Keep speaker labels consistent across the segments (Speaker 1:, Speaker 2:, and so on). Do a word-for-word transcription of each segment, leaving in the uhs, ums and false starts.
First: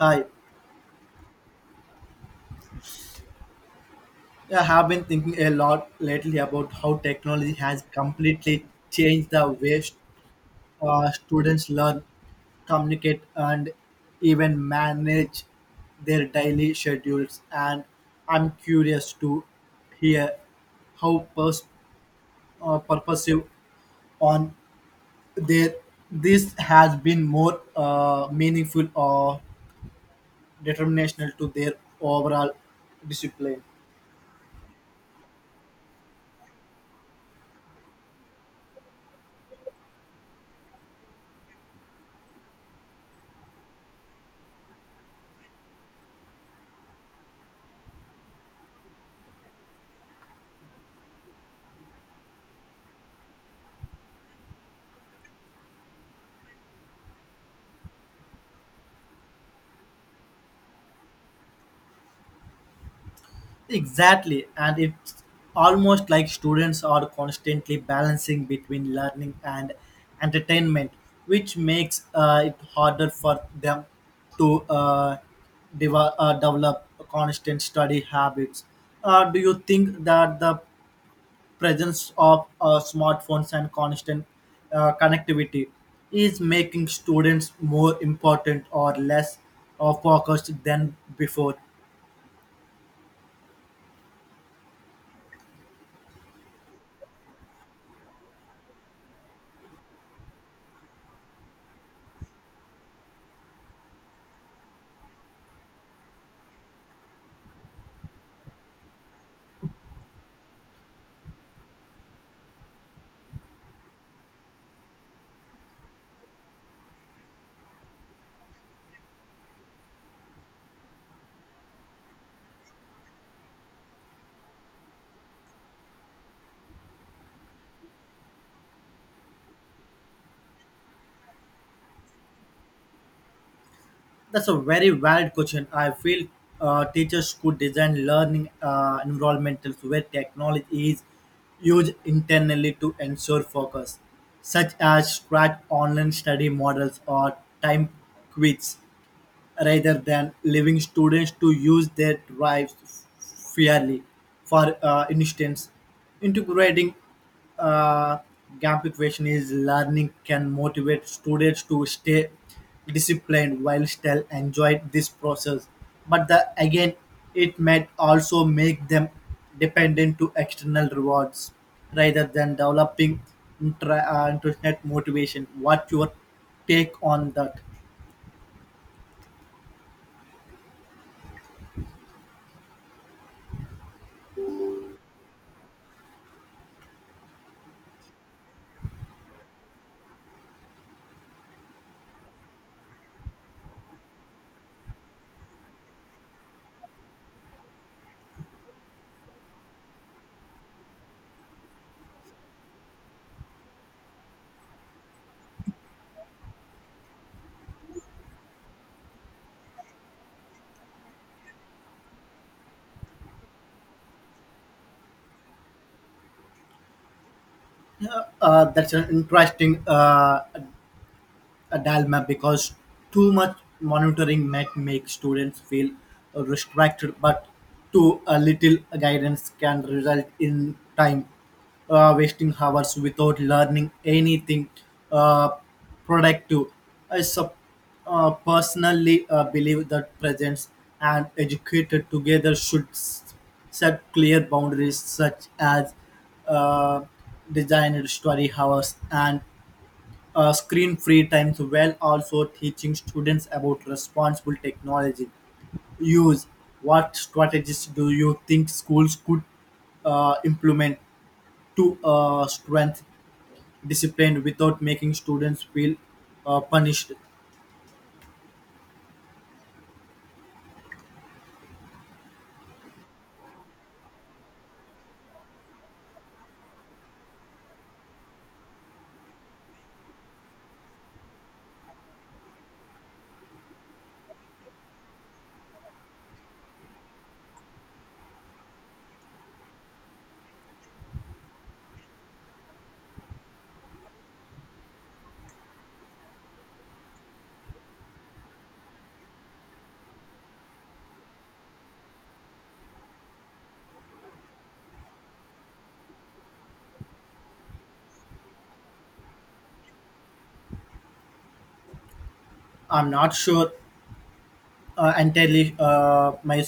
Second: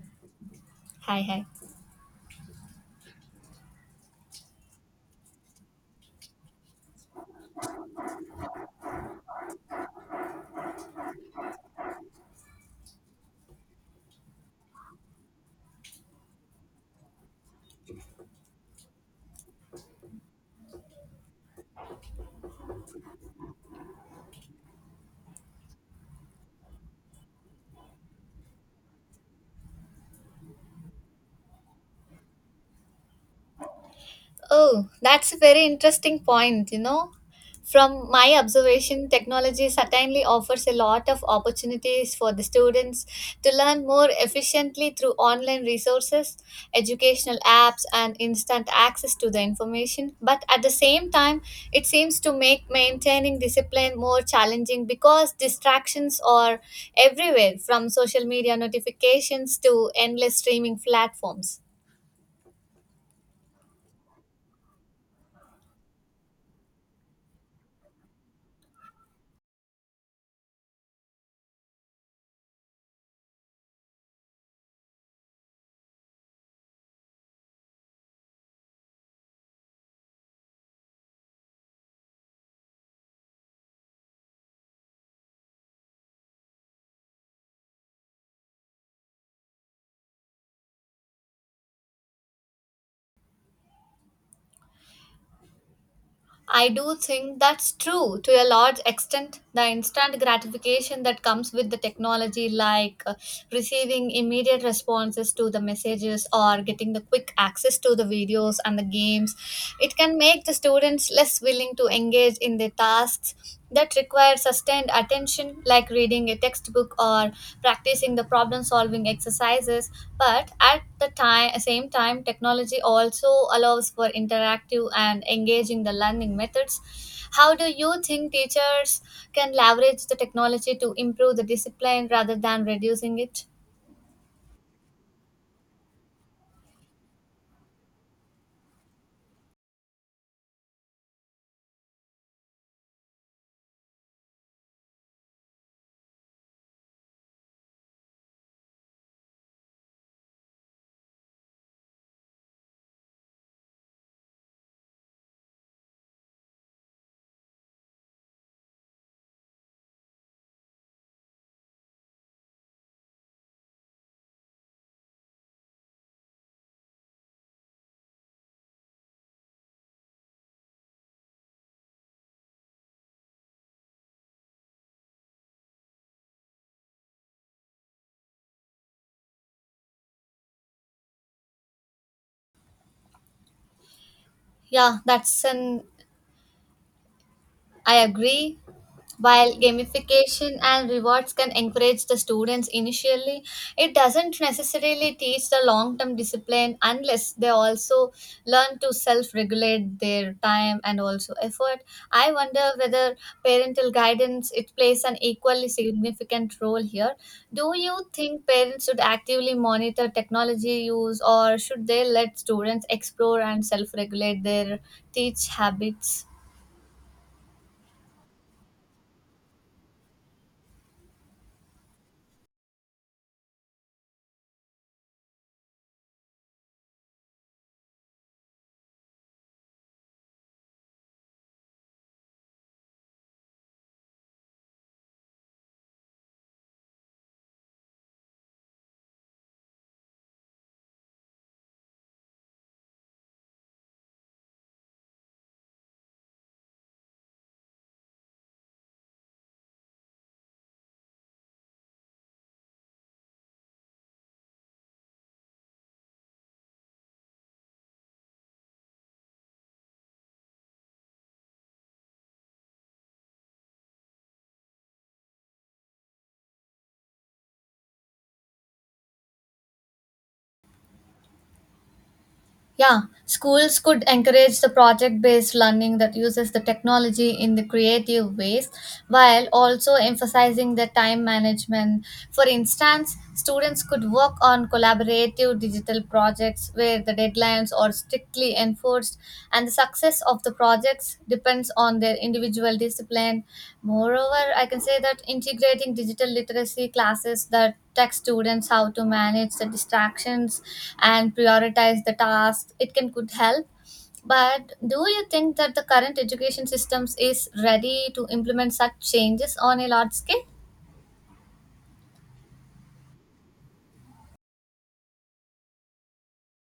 Speaker 1: Hi,
Speaker 2: Hi, hi.
Speaker 1: I have been thinking a lot lately about how technology has completely changed the way st- uh, students learn, communicate, and even manage their daily schedules. And I'm curious to hear how pers- uh, purposive on their this has been more uh, meaningful or determinational to their overall discipline.
Speaker 2: Oh, that's a very interesting point, you know. From my observation, technology certainly offers a lot of opportunities for the students to learn more efficiently through online resources, educational apps, and instant access to the information. But at the same time, it seems to make maintaining discipline more challenging because distractions are everywhere from social media notifications to endless streaming platforms.
Speaker 1: Exactly, and it's almost like students are constantly balancing between learning and entertainment, which makes uh, it harder for them to uh, deva- uh, develop constant study habits. Uh, do you think that the presence of uh, smartphones and constant uh, connectivity is making students more important or less uh, focused than before?
Speaker 2: I do think that's true to a large extent. The instant gratification that comes with the technology, like uh, receiving immediate responses to the messages or getting the quick access to the videos and the games, it can make the students less willing to engage in the tasks that require sustained attention, like reading a textbook or practicing the problem solving exercises. But at the time, Same time, technology also allows for interactive and engaging the learning methods. How do you think teachers can leverage the technology to improve the discipline rather than reducing it?
Speaker 1: That's a very valid question. I feel uh, teachers could design learning uh, environmentals where technology is used internally to ensure focus, such as track online study models or time quizzes rather than leaving students to use their drives fairly. For uh, instance, integrating uh, gamification is learning can motivate students to stay disciplined while still enjoy this process. But the, again, it might also make them dependent to external rewards rather than developing intra- uh, internet motivation. What your take on that?
Speaker 2: Yeah, that's an I agree. While gamification and rewards can encourage the students initially, it doesn't necessarily teach the long term discipline unless they also learn to self regulate their time and also effort. I wonder whether parental guidance it plays an equally significant role here. Do you think parents should actively monitor technology use or should they let students explore and self regulate their teach habits?
Speaker 1: Uh, that's an interesting uh, a dilemma because too much monitoring might make students feel restricted, but too a little guidance can result in time uh, wasting hours without learning anything uh, productive. I sup- uh, Personally uh, believe that parents and educated together should s- set clear boundaries such as uh, designed study hours and uh, screen free times while also teaching students about responsible technology use. What strategies do you think schools could uh, implement to uh, strengthen discipline without making students feel uh, punished?
Speaker 2: Yeah, schools could encourage the project based learning that uses the technology in the creative ways while also emphasizing the time management. For instance, students could work on collaborative digital projects where the deadlines are strictly enforced and the success of the projects depends on their individual discipline. Moreover, I can say that integrating digital literacy classes that tech students how to manage the distractions and prioritize the tasks it can could help. But do you think that the current education systems is ready to implement such changes on a large scale?
Speaker 1: I'm not sure uh, entirely uh, my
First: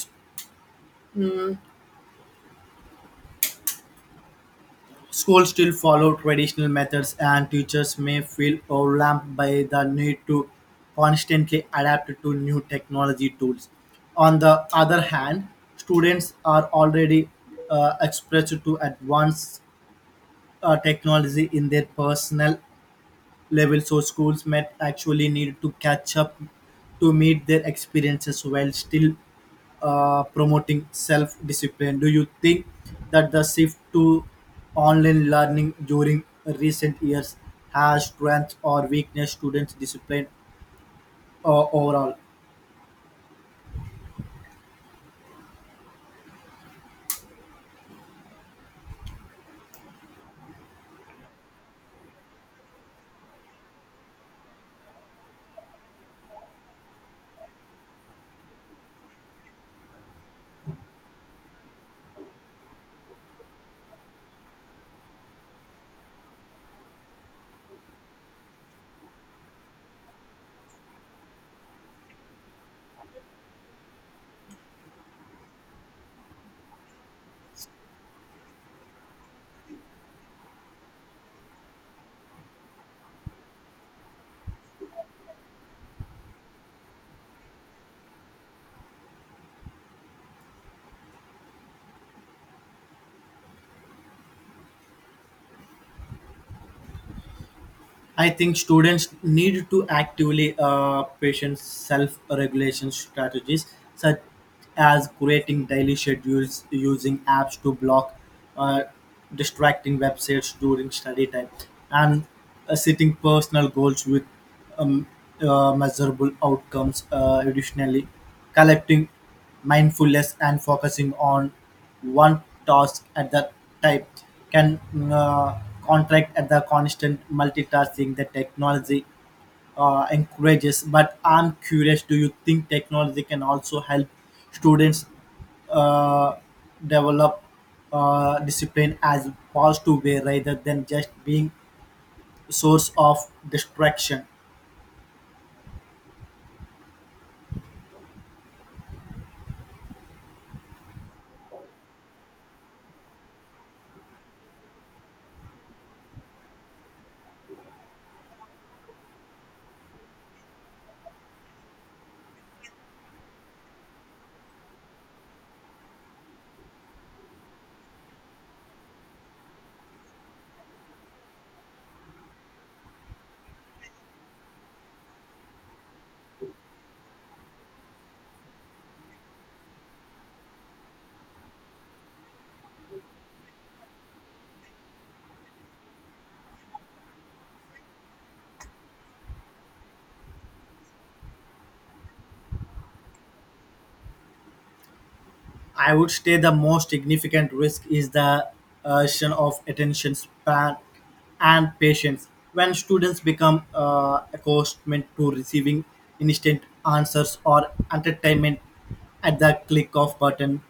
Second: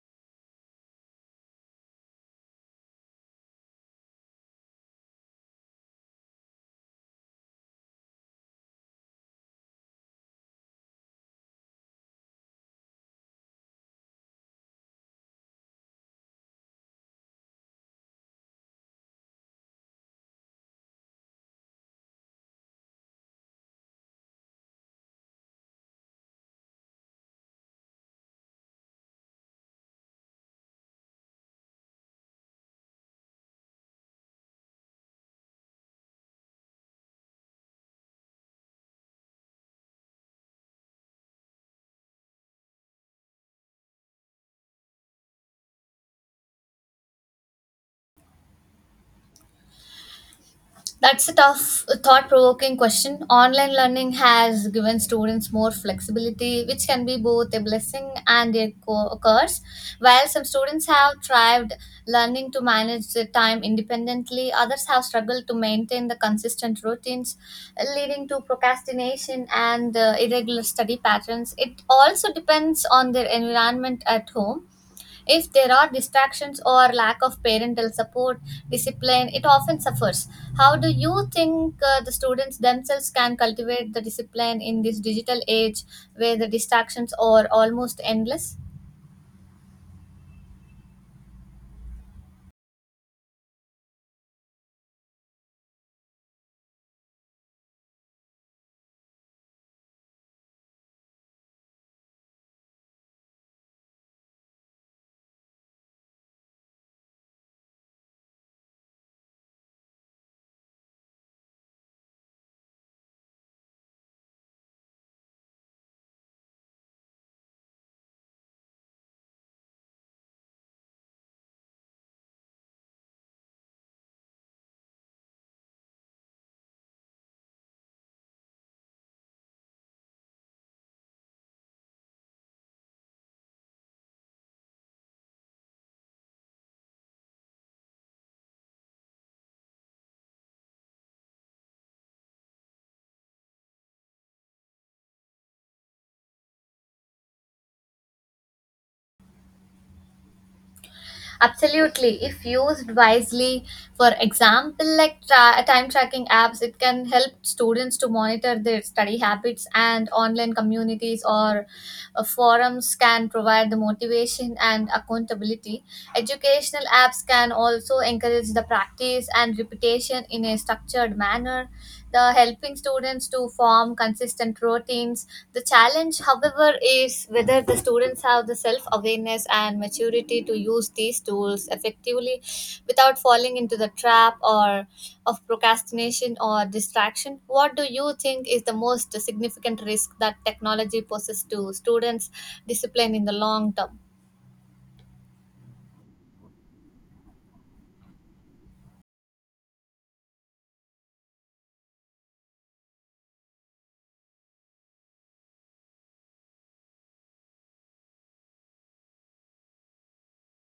Speaker 1: Schools still follow traditional methods, and teachers may feel overwhelmed by the need to constantly adapt to new technology tools. On the other hand, students are already uh, exposed to advanced uh, technology in their personal level, so schools might actually need to catch up to meet their experiences while still uh, promoting self discipline. Do you think that the shift to online learning during recent years has strengths or weakness students' discipline uh, overall?
Speaker 2: That's a tough, thought provoking question. Online learning has given students more flexibility, which can be both a blessing and a co- curse. While some students have thrived learning to manage their time independently, others have struggled to maintain the consistent routines, leading to procrastination and uh, irregular study patterns. It also depends on their environment at home. If there are distractions or lack of parental support, discipline, it often suffers. How do you think uh, the students themselves can cultivate the discipline in this digital age where the distractions are almost endless?
Speaker 1: I think students need to actively uh, patient self-regulation strategies such as creating daily schedules, using apps to block uh, distracting websites during study time, and uh, setting personal goals with um, uh, measurable outcomes. Uh, additionally, collecting mindfulness and focusing on one task at the time can mm, uh, contract at the constant multitasking that technology uh, encourages. But I'm curious, do you think technology can also help students uh, develop uh, discipline as positive way rather than just being source of distraction?
Speaker 2: Absolutely. If used wisely, for example, like tra- time tracking apps, it can help students to monitor their study habits, and online communities or uh, forums can provide the motivation and accountability. Educational apps can also encourage the practice and repetition in a structured manner the helping students to form consistent routines. The challenge, however, is whether the students have the self awareness and maturity to use these tools effectively without falling into the trap or of procrastination or distraction. What do you think is the most significant risk that technology poses to students' discipline in the long term?
Speaker 1: I would say the most significant risk is the erosion of attention span and patience. When students become uh, accustomed to receiving instant answers or entertainment at the click of button,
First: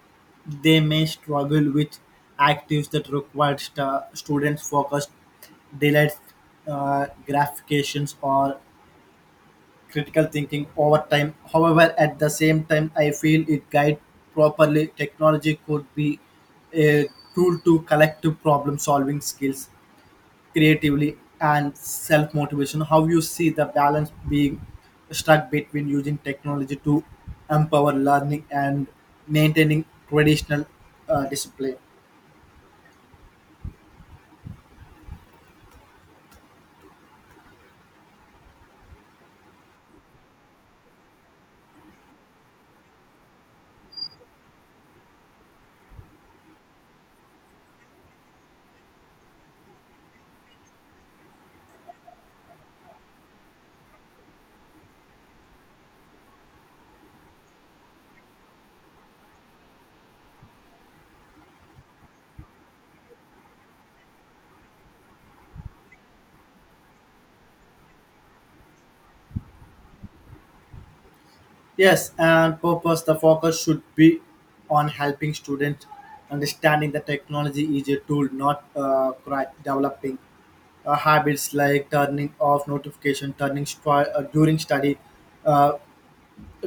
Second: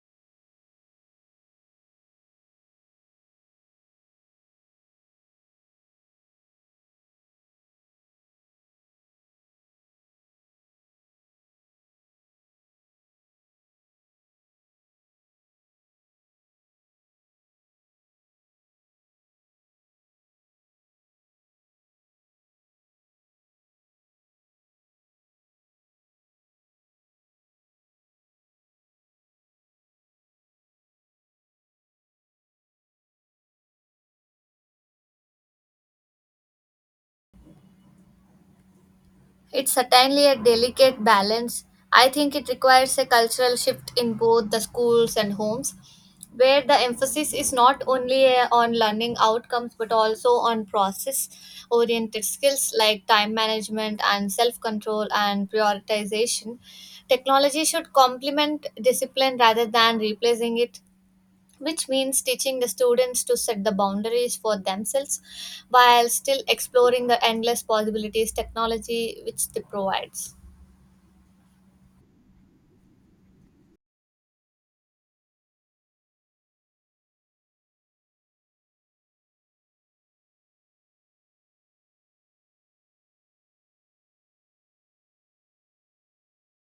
Speaker 1: they may struggle with activities that require stu- students focused, delayed uh, gratifications, or critical thinking over time. However, at the same time, I feel it guide properly. Technology could be a tool to collective problem solving skills, creatively and self motivation. How you see the balance being struck between using technology to empower learning and maintaining traditional uh, discipline?
Speaker 2: It's certainly a delicate balance. I think it requires a cultural shift in both the schools and homes, where the emphasis is not only uh, on learning outcomes but also on process oriented skills like time management and self control and prioritization. Technology should complement discipline rather than replacing it, which means teaching the students to set the boundaries for themselves while still exploring the endless possibilities technology which they provides.
Speaker 1: Yes, and purpose the focus should be on helping students understanding the technology is a tool, not uh, cri- developing uh, habits like turning off notification, turning stri- uh, during study, uh,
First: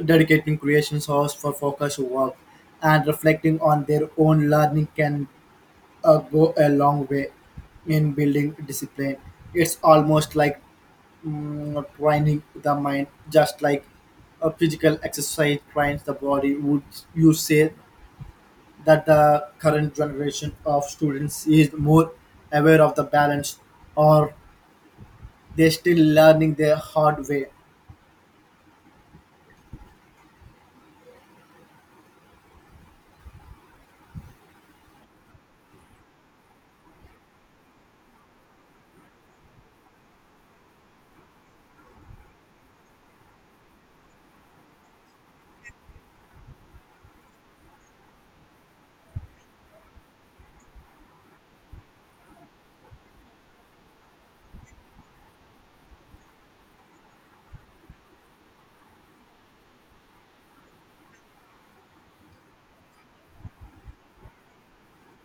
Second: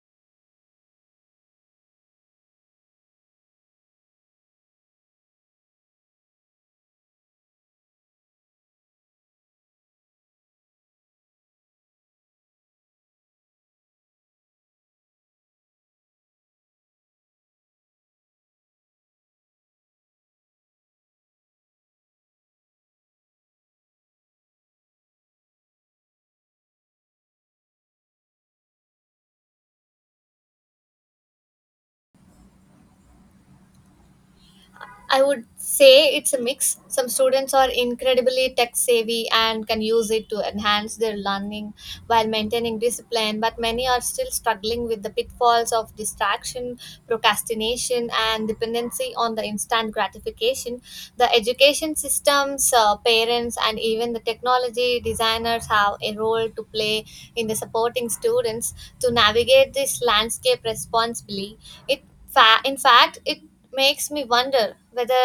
Speaker 1: dedicating creations hours for focus work, and reflecting on their own learning can uh, go a long way in building discipline. It's almost like mm, training the mind, just like a physical exercise trains the body. Would you say that the current generation of students is more aware of the balance, or they still learning the hard way?
Speaker 2: I would say it's a mix. Some students are incredibly tech savvy and can use it to enhance their learning while maintaining discipline, but many are still struggling with the pitfalls of distraction, procrastination, and dependency on the instant gratification. The education systems, uh, parents, and even the technology designers have a role to play in the supporting students to navigate this landscape responsibly. it fa- in fact, it makes me wonder whether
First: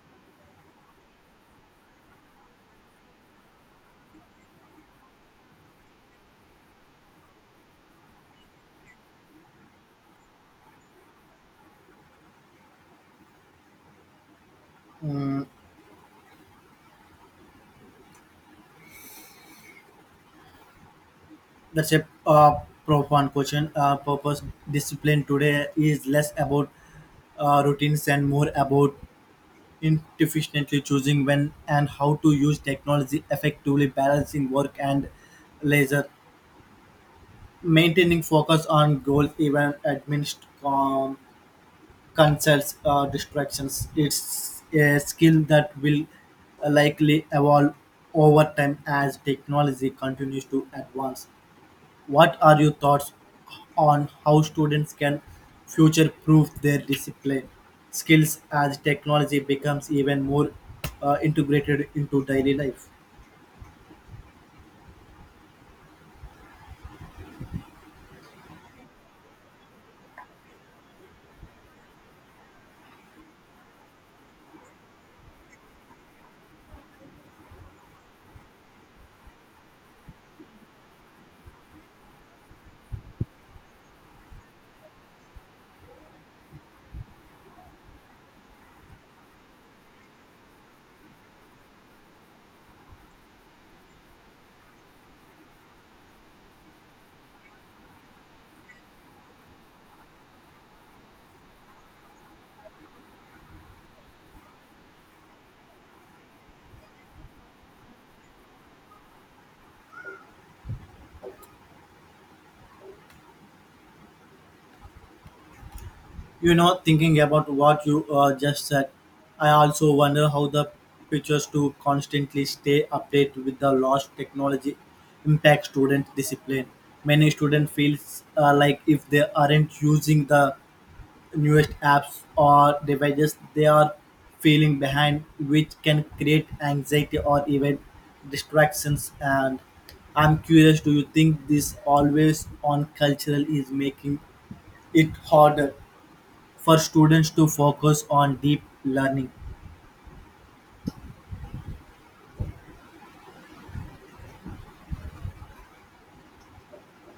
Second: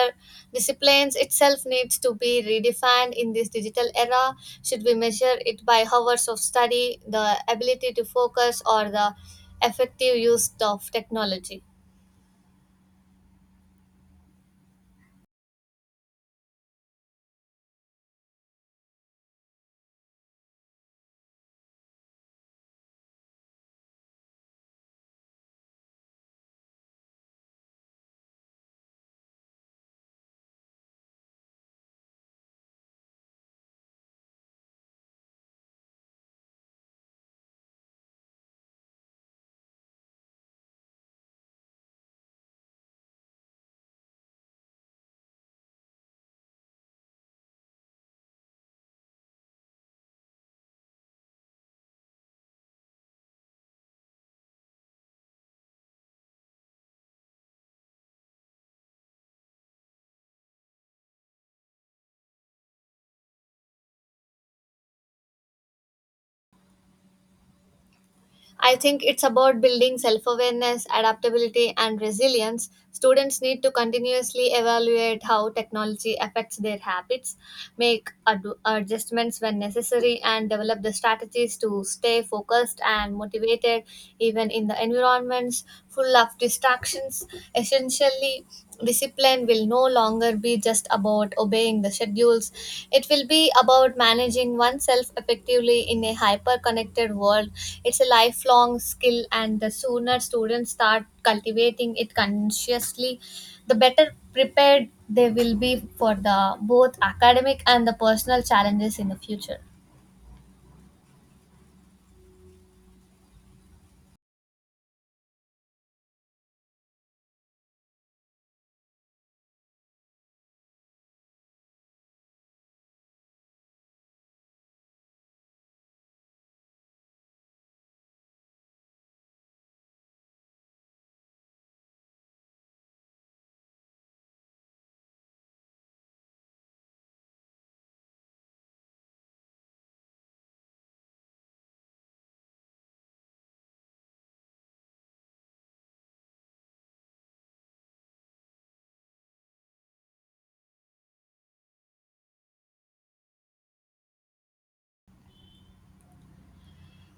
Speaker 2: disciplines itself needs to be redefined in this digital era. Should we measure it by hours of study, the ability to focus, or the effective use of technology?
Speaker 1: Mm, that's a uh, profound question. Uh, purpose discipline today is less about uh, routines and more about inefficiently choosing when and how to use technology effectively, balancing work and leisure, maintaining focus on goals even amidst um, concerns or distractions. It's a skill that will likely evolve over time as technology continues to advance. What are your thoughts on how students can future proof their discipline skills as technology becomes even more uh, integrated into daily life?
Speaker 2: I think it's about building self awareness, adaptability, and resilience. Students need to continuously evaluate how technology affects their habits, make ad- adjustments when necessary, and develop the strategies to stay focused and motivated even in the environments full of distractions. Essentially, discipline discipline will no longer be just about obeying the schedules. It will be about managing oneself effectively in a hyper connected world. It's a lifelong skill, and the sooner students start cultivating it consciously, the better prepared they will be for the both academic and the personal challenges in the future.
Speaker 1: You know, thinking about what you uh, just said, I also wonder how the teachers to constantly stay updated with the lost technology impact student discipline. Many students feels uh, like if they aren't using the newest apps or devices they are feeling behind, which can create anxiety or even distractions. And I'm curious, do you think this always on cultural is making it harder for students to focus on deep learning?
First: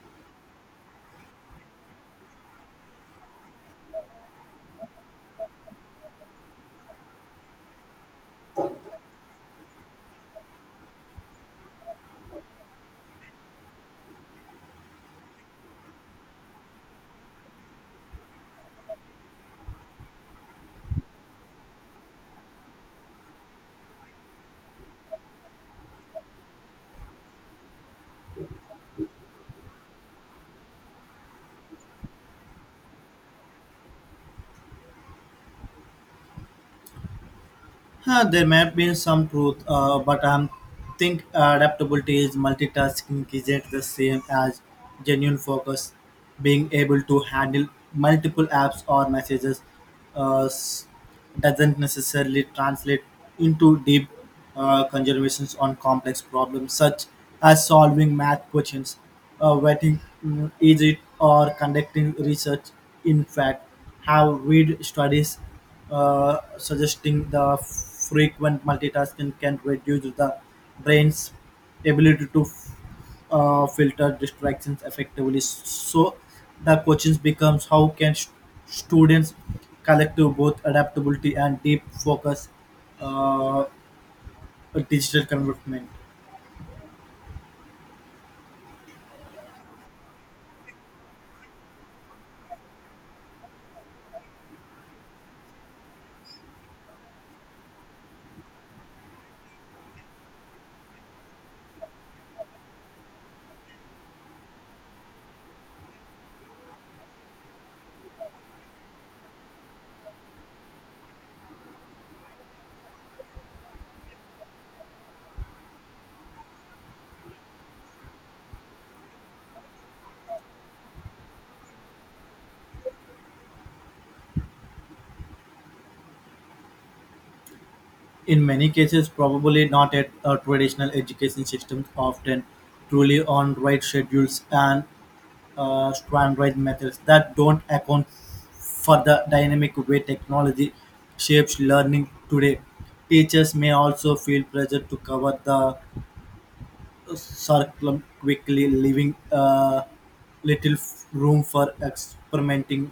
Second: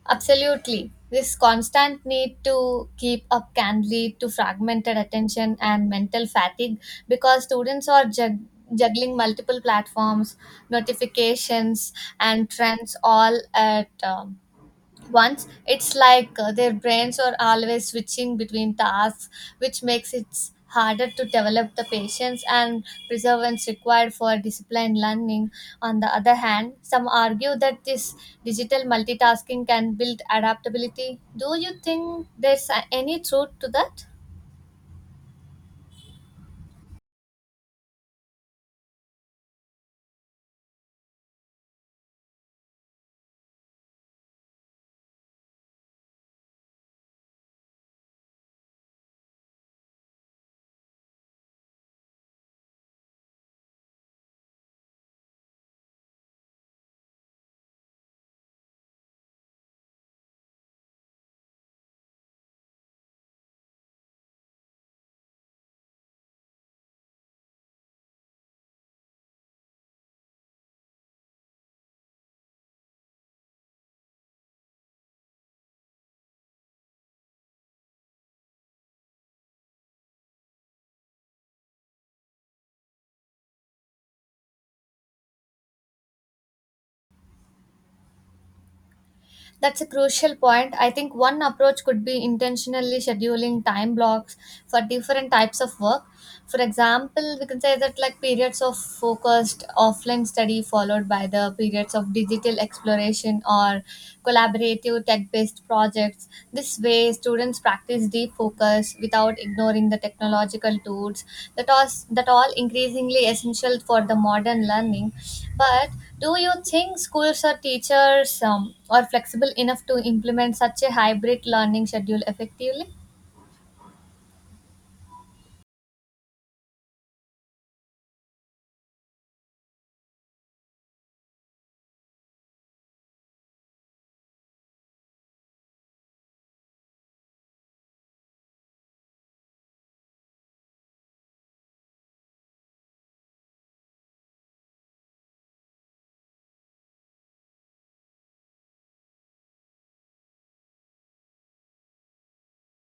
Speaker 2: Absolutely. This constant need to keep up can lead to fragmented attention and mental fatigue because students are jug- juggling multiple platforms, notifications, and trends all at um, once. It's like uh, their brains are always switching between tasks, which makes it harder to develop the patience and perseverance required for disciplined learning. On the other hand, some argue that this digital multitasking can build adaptability. Do you think there's uh, any truth to that?
Speaker 1: Huh, there may be some truth, uh, but I think adaptability is multitasking isn't the same as genuine focus. Being able to handle multiple apps or messages uh, s- doesn't necessarily translate into deep uh, conservations on complex problems such as solving math questions, uh, writing mm, easy, or conducting research. In fact, have read studies uh, suggesting the frequent multitasking can reduce the brain's ability to uh, filter distractions effectively. So the question becomes, how can st- students collective both adaptability and deep focus uh, digital convertment?
Speaker 2: That's a crucial point. I think one approach could be intentionally scheduling time blocks for different types of work. For example, we can say that like periods of focused offline study followed by the periods of digital exploration or collaborative tech based projects. This way, students practice deep focus without ignoring the technological tools that are that all increasingly essential for the modern learning. But do you think schools or teachers um, are flexible enough to implement such a hybrid learning schedule effectively?
Speaker 1: In many cases, probably not at uh, traditional education systems, often truly on right schedules and uh, standardized methods that don't account for the dynamic way technology shapes learning today. Teachers may also feel pressure to cover the curriculum quickly, leaving uh, little f- room for experimenting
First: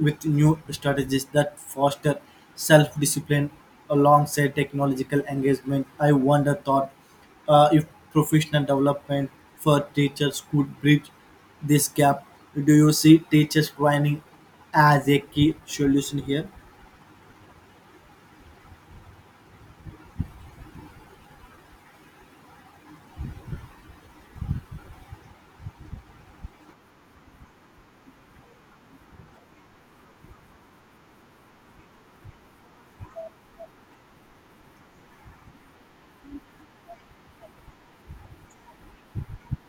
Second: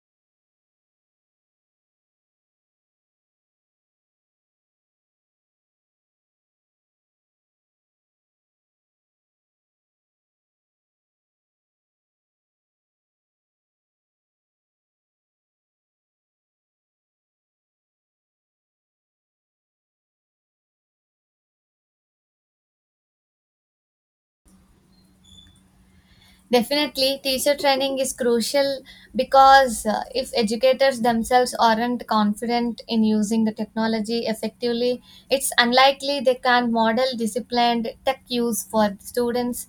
Speaker 1: with new strategies that foster self-discipline alongside technological engagement. I wonder thought uh, if professional development for teachers could bridge this gap. Do you see teachers training as a key solution here?
Speaker 2: Definitely, teacher training is crucial because uh, if educators themselves aren't confident in using the technology effectively, it's unlikely they can model disciplined tech use for students.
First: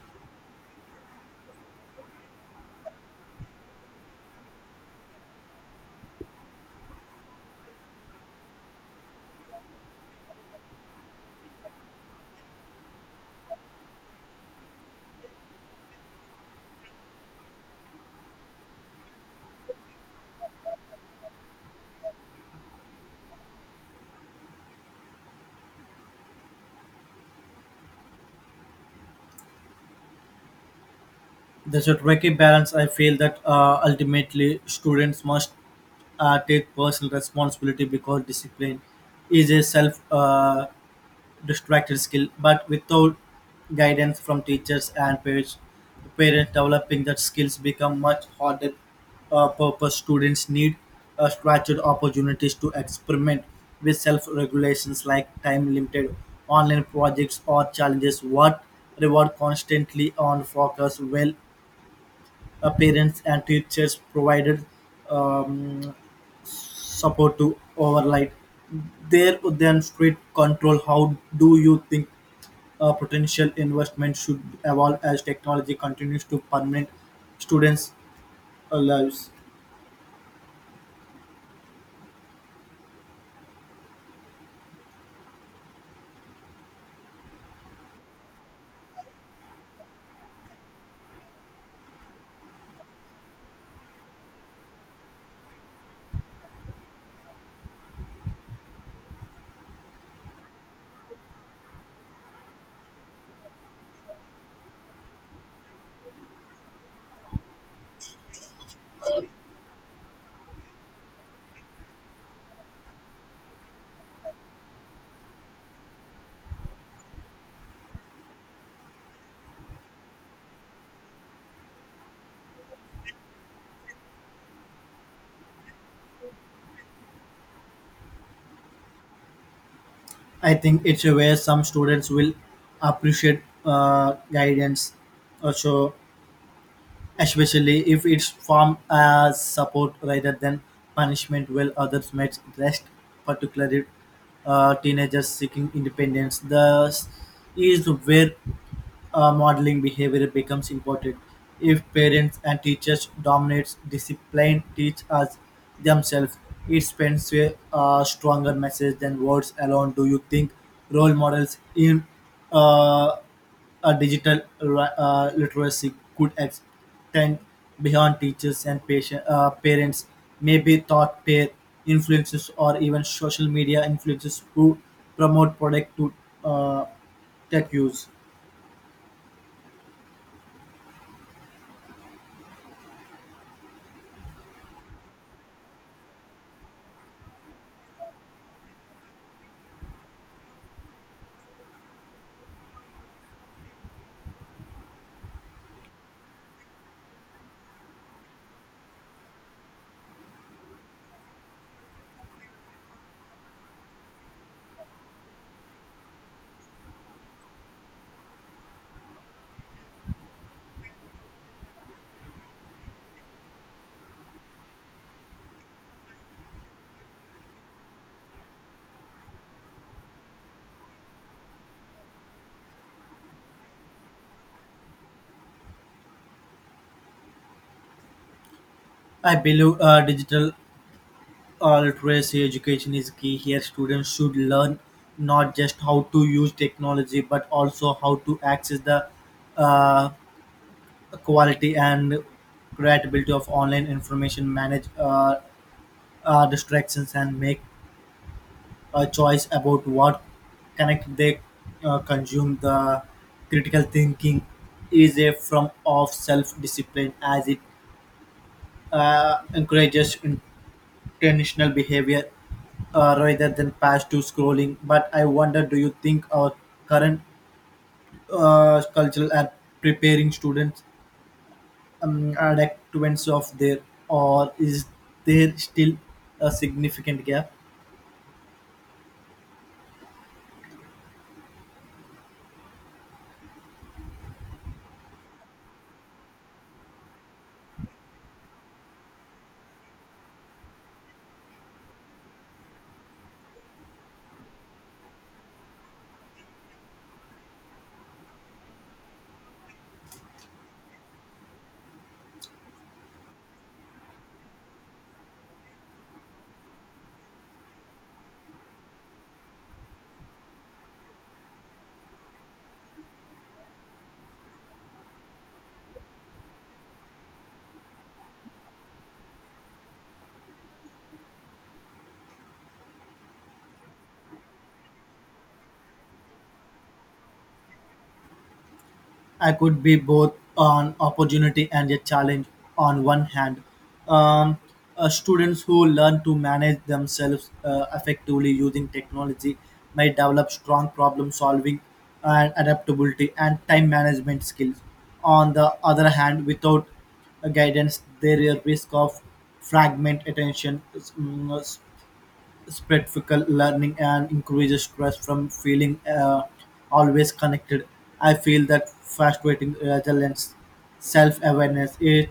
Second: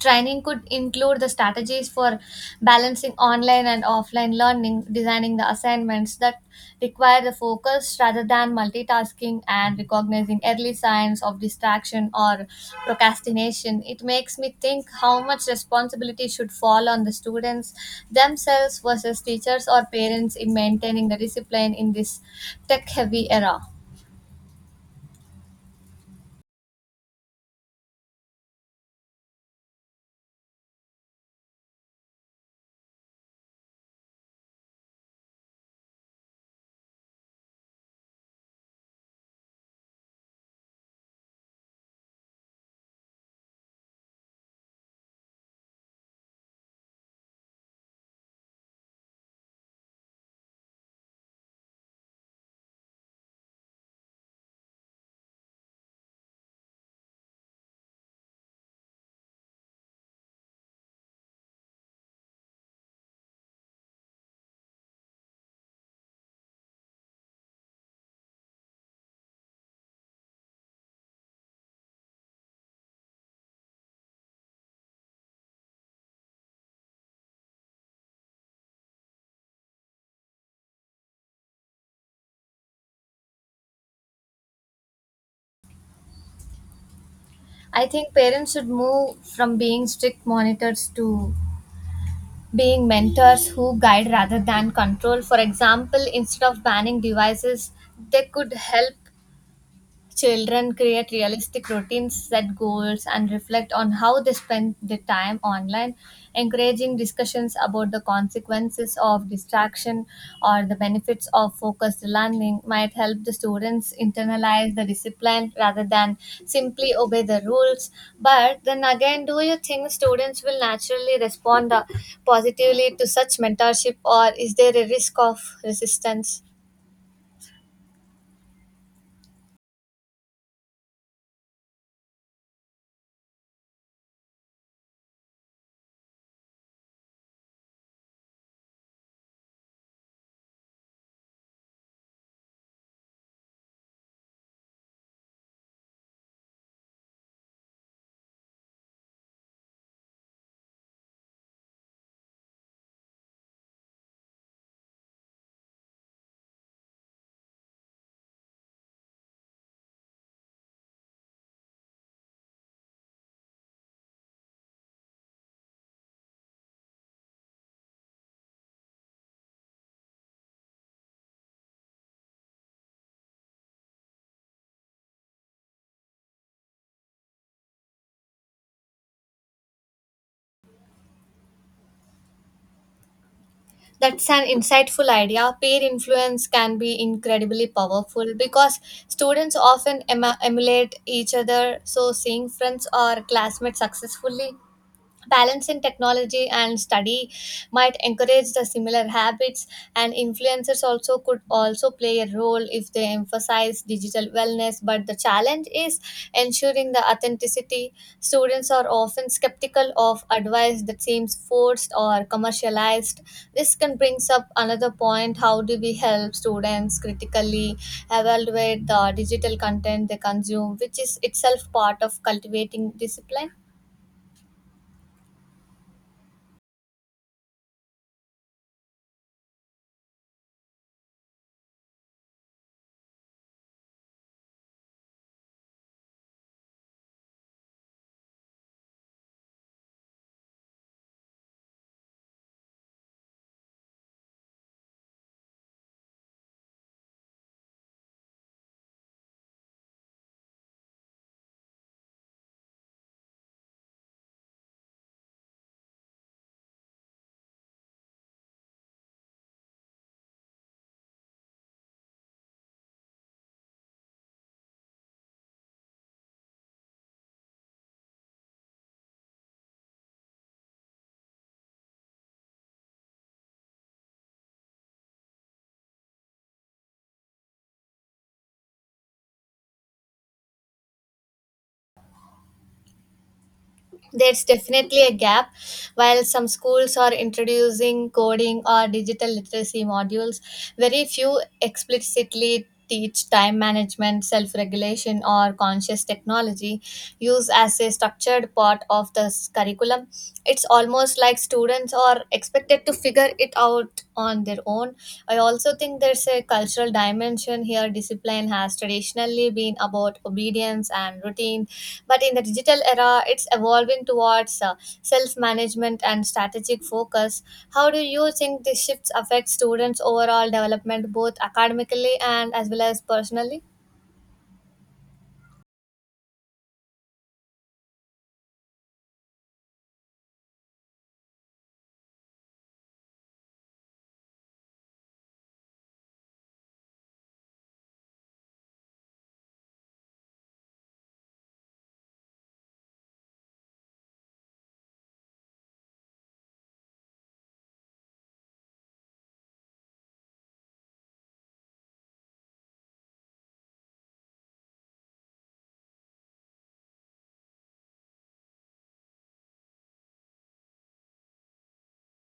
Speaker 2: Training could include the strategies for balancing online and offline learning, designing the assignments that require the focus rather than multitasking, and recognizing early signs of distraction or procrastination. It makes me think how much responsibility should fall on the students themselves versus teachers or parents in maintaining the discipline in this tech heavy era.
Speaker 1: There's a tricky balance. I feel that uh, ultimately students must uh, take personal responsibility because discipline is a self uh, distracted skill, but without guidance from teachers and parents, parents developing that skills become much harder. Uh, purpose students need uh, structured opportunities to experiment with self regulations like time limited online projects or challenges. What reward constantly on focus well uh, parents and teachers provided um, support to override their then street control. How do you think uh, potential investment should evolve as technology continues to permeate students uh, lives?
Speaker 2: I think parents should move from being strict monitors to being mentors who guide rather than control. For example, instead of banning devices, they could help Children create realistic routines, set goals, and reflect on how they spend their time online. Encouraging discussions about the consequences of distraction or the benefits of focused learning might help the students internalize the discipline rather than simply obey the rules. But then again, do you think students will naturally respond uh, positively to such mentorship, or is there a risk of resistance?
Speaker 1: I think it's where some students will appreciate uh, guidance also, especially if it's formed as support rather than punishment, while others might rest, particularly uh, teenagers seeking independence. Thus is where uh, modeling behavior becomes important. If parents and teachers dominate discipline, teach us themselves. It sends a uh, stronger message than words alone. Do you think role models in uh, a digital li- uh, literacy could extend beyond teachers and patient, uh, parents, maybe thought peer influences or even social media influences who promote product to uh, tech use?
Speaker 2: That's an insightful idea. Peer influence can be incredibly powerful because students often em emulate each other. So, seeing friends or classmates successfully balance in technology and study might encourage the similar habits. And influencers also could also play a role if they emphasize digital wellness. But the challenge is ensuring the authenticity. Students are often skeptical of advice that seems forced or commercialized. This can brings up another point: how do we help students critically evaluate the digital content they consume, which is itself part of cultivating discipline?
Speaker 1: I believe uh, digital uh, literacy education is key here. Students should learn not just how to use technology but also how to access the uh, quality and credibility of online information, manage uh, uh, distractions, and make a choice about what connect they uh, consume. The critical thinking is a form of self discipline as it uh, encourages intentional behavior uh, rather than past to scrolling. But I wonder, do you think our current uh, cultural are preparing students um, adaptants of their, or is there still a significant gap?
Speaker 2: There's definitely a gap. While some schools are introducing coding or digital literacy modules, very few explicitly teach time management, self regulation, or conscious technology use as a structured part of the curriculum. It's almost like students are expected to figure it out out on their own. I also think there's a cultural dimension here. Discipline has traditionally been about obedience and routine, but in the digital era, it's evolving towards uh, self management and strategic focus. How do you think these shifts affect students' overall development, both academically and as well as personally?
Speaker 1: I could be both an opportunity and a challenge. On one hand, um, uh, students who learn to manage themselves uh, effectively using technology may develop strong problem solving and adaptability and time management skills. On the other hand, without uh, guidance, there is a risk of fragment attention, mm, spectacle learning and increases stress from feeling uh, always connected. I feel that frustrating resilience, self awareness is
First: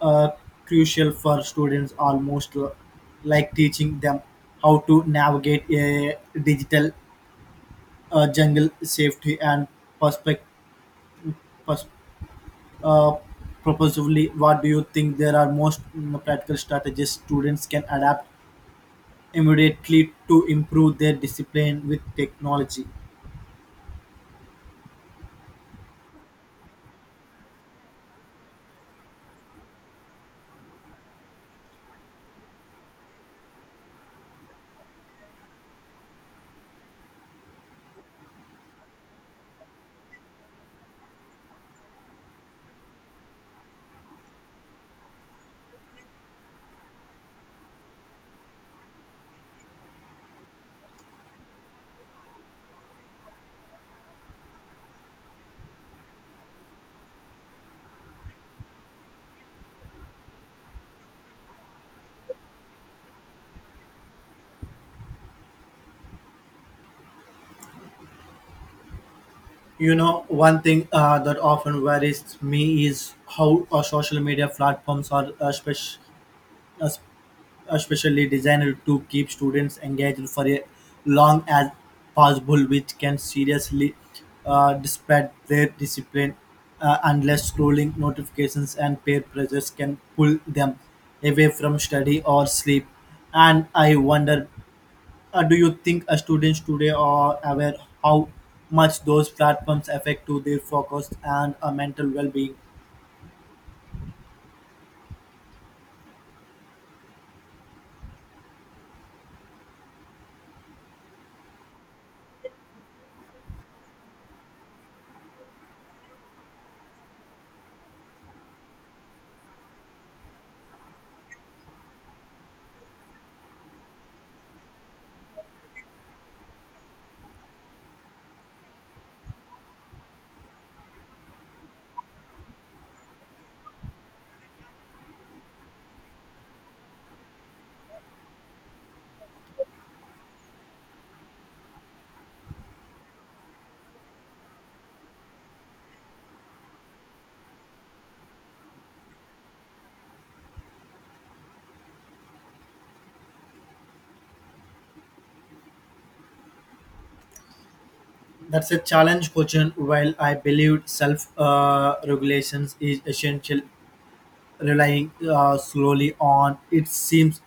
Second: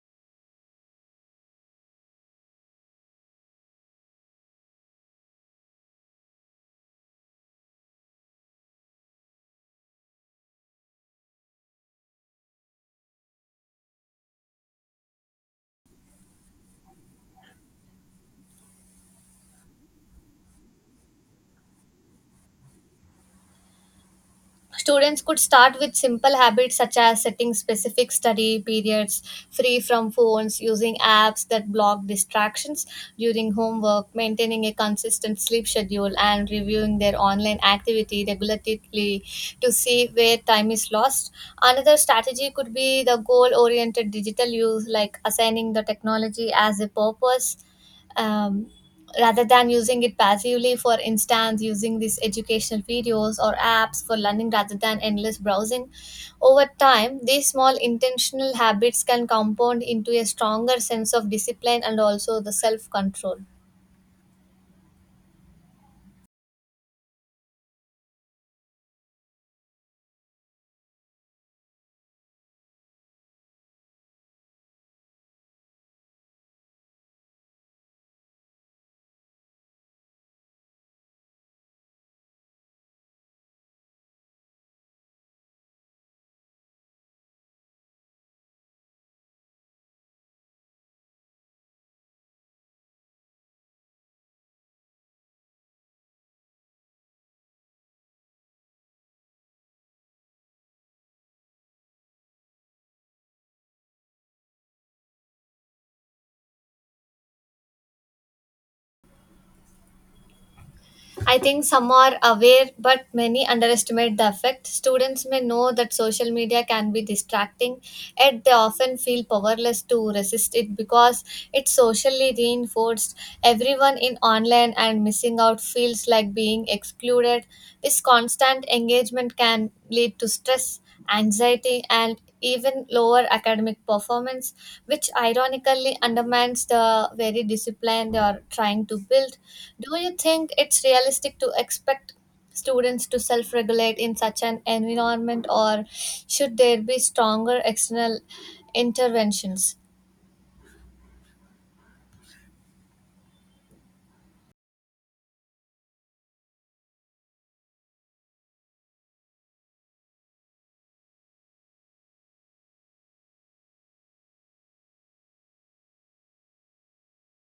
Speaker 1: uh, crucial for students, almost l- like teaching them how to navigate a digital uh, jungle safety and perspective. Pers- uh, Proposively, what do you think there are most mm, practical strategies students can adapt immediately to improve their discipline with technology?
Speaker 2: Students could start with simple habits such as setting specific study periods free from phones, using apps that block distractions during homework, maintaining a consistent sleep schedule, and reviewing their online activity regularly to see where time is lost. Another strategy could be the goal oriented digital use, like assigning the technology as a purpose um, rather than using it passively, for instance using these educational videos or apps for learning rather than endless browsing. Over time these small intentional habits can compound into a stronger sense of discipline and also the self control.
Speaker 1: You know, one thing uh, that often worries me is how uh, social media platforms are uh, spec- uh, especially designed to keep students engaged for a long as possible, which can seriously uh, disrupt their discipline uh, unless scrolling notifications and peer pressures can pull them away from study or sleep. And I wonder, Uh, do you think uh, students today are aware how much those platforms affect to their focus and uh, mental well-being?
Speaker 2: I think some are aware, but many underestimate the effect. Students may know that social media can be distracting, yet they often feel powerless to resist it because it's socially reinforced. Everyone in online and missing out feels like being excluded. This constant engagement can lead to stress, anxiety, and even lower academic performance, which ironically undermines the very discipline they are trying to build. Do you think it's realistic to expect students to self regulate in such an environment, or should there be stronger external interventions?
Speaker 1: That's a challenge question. While I believe self-regulations uh regulations is essential, relying uh, slowly on it seems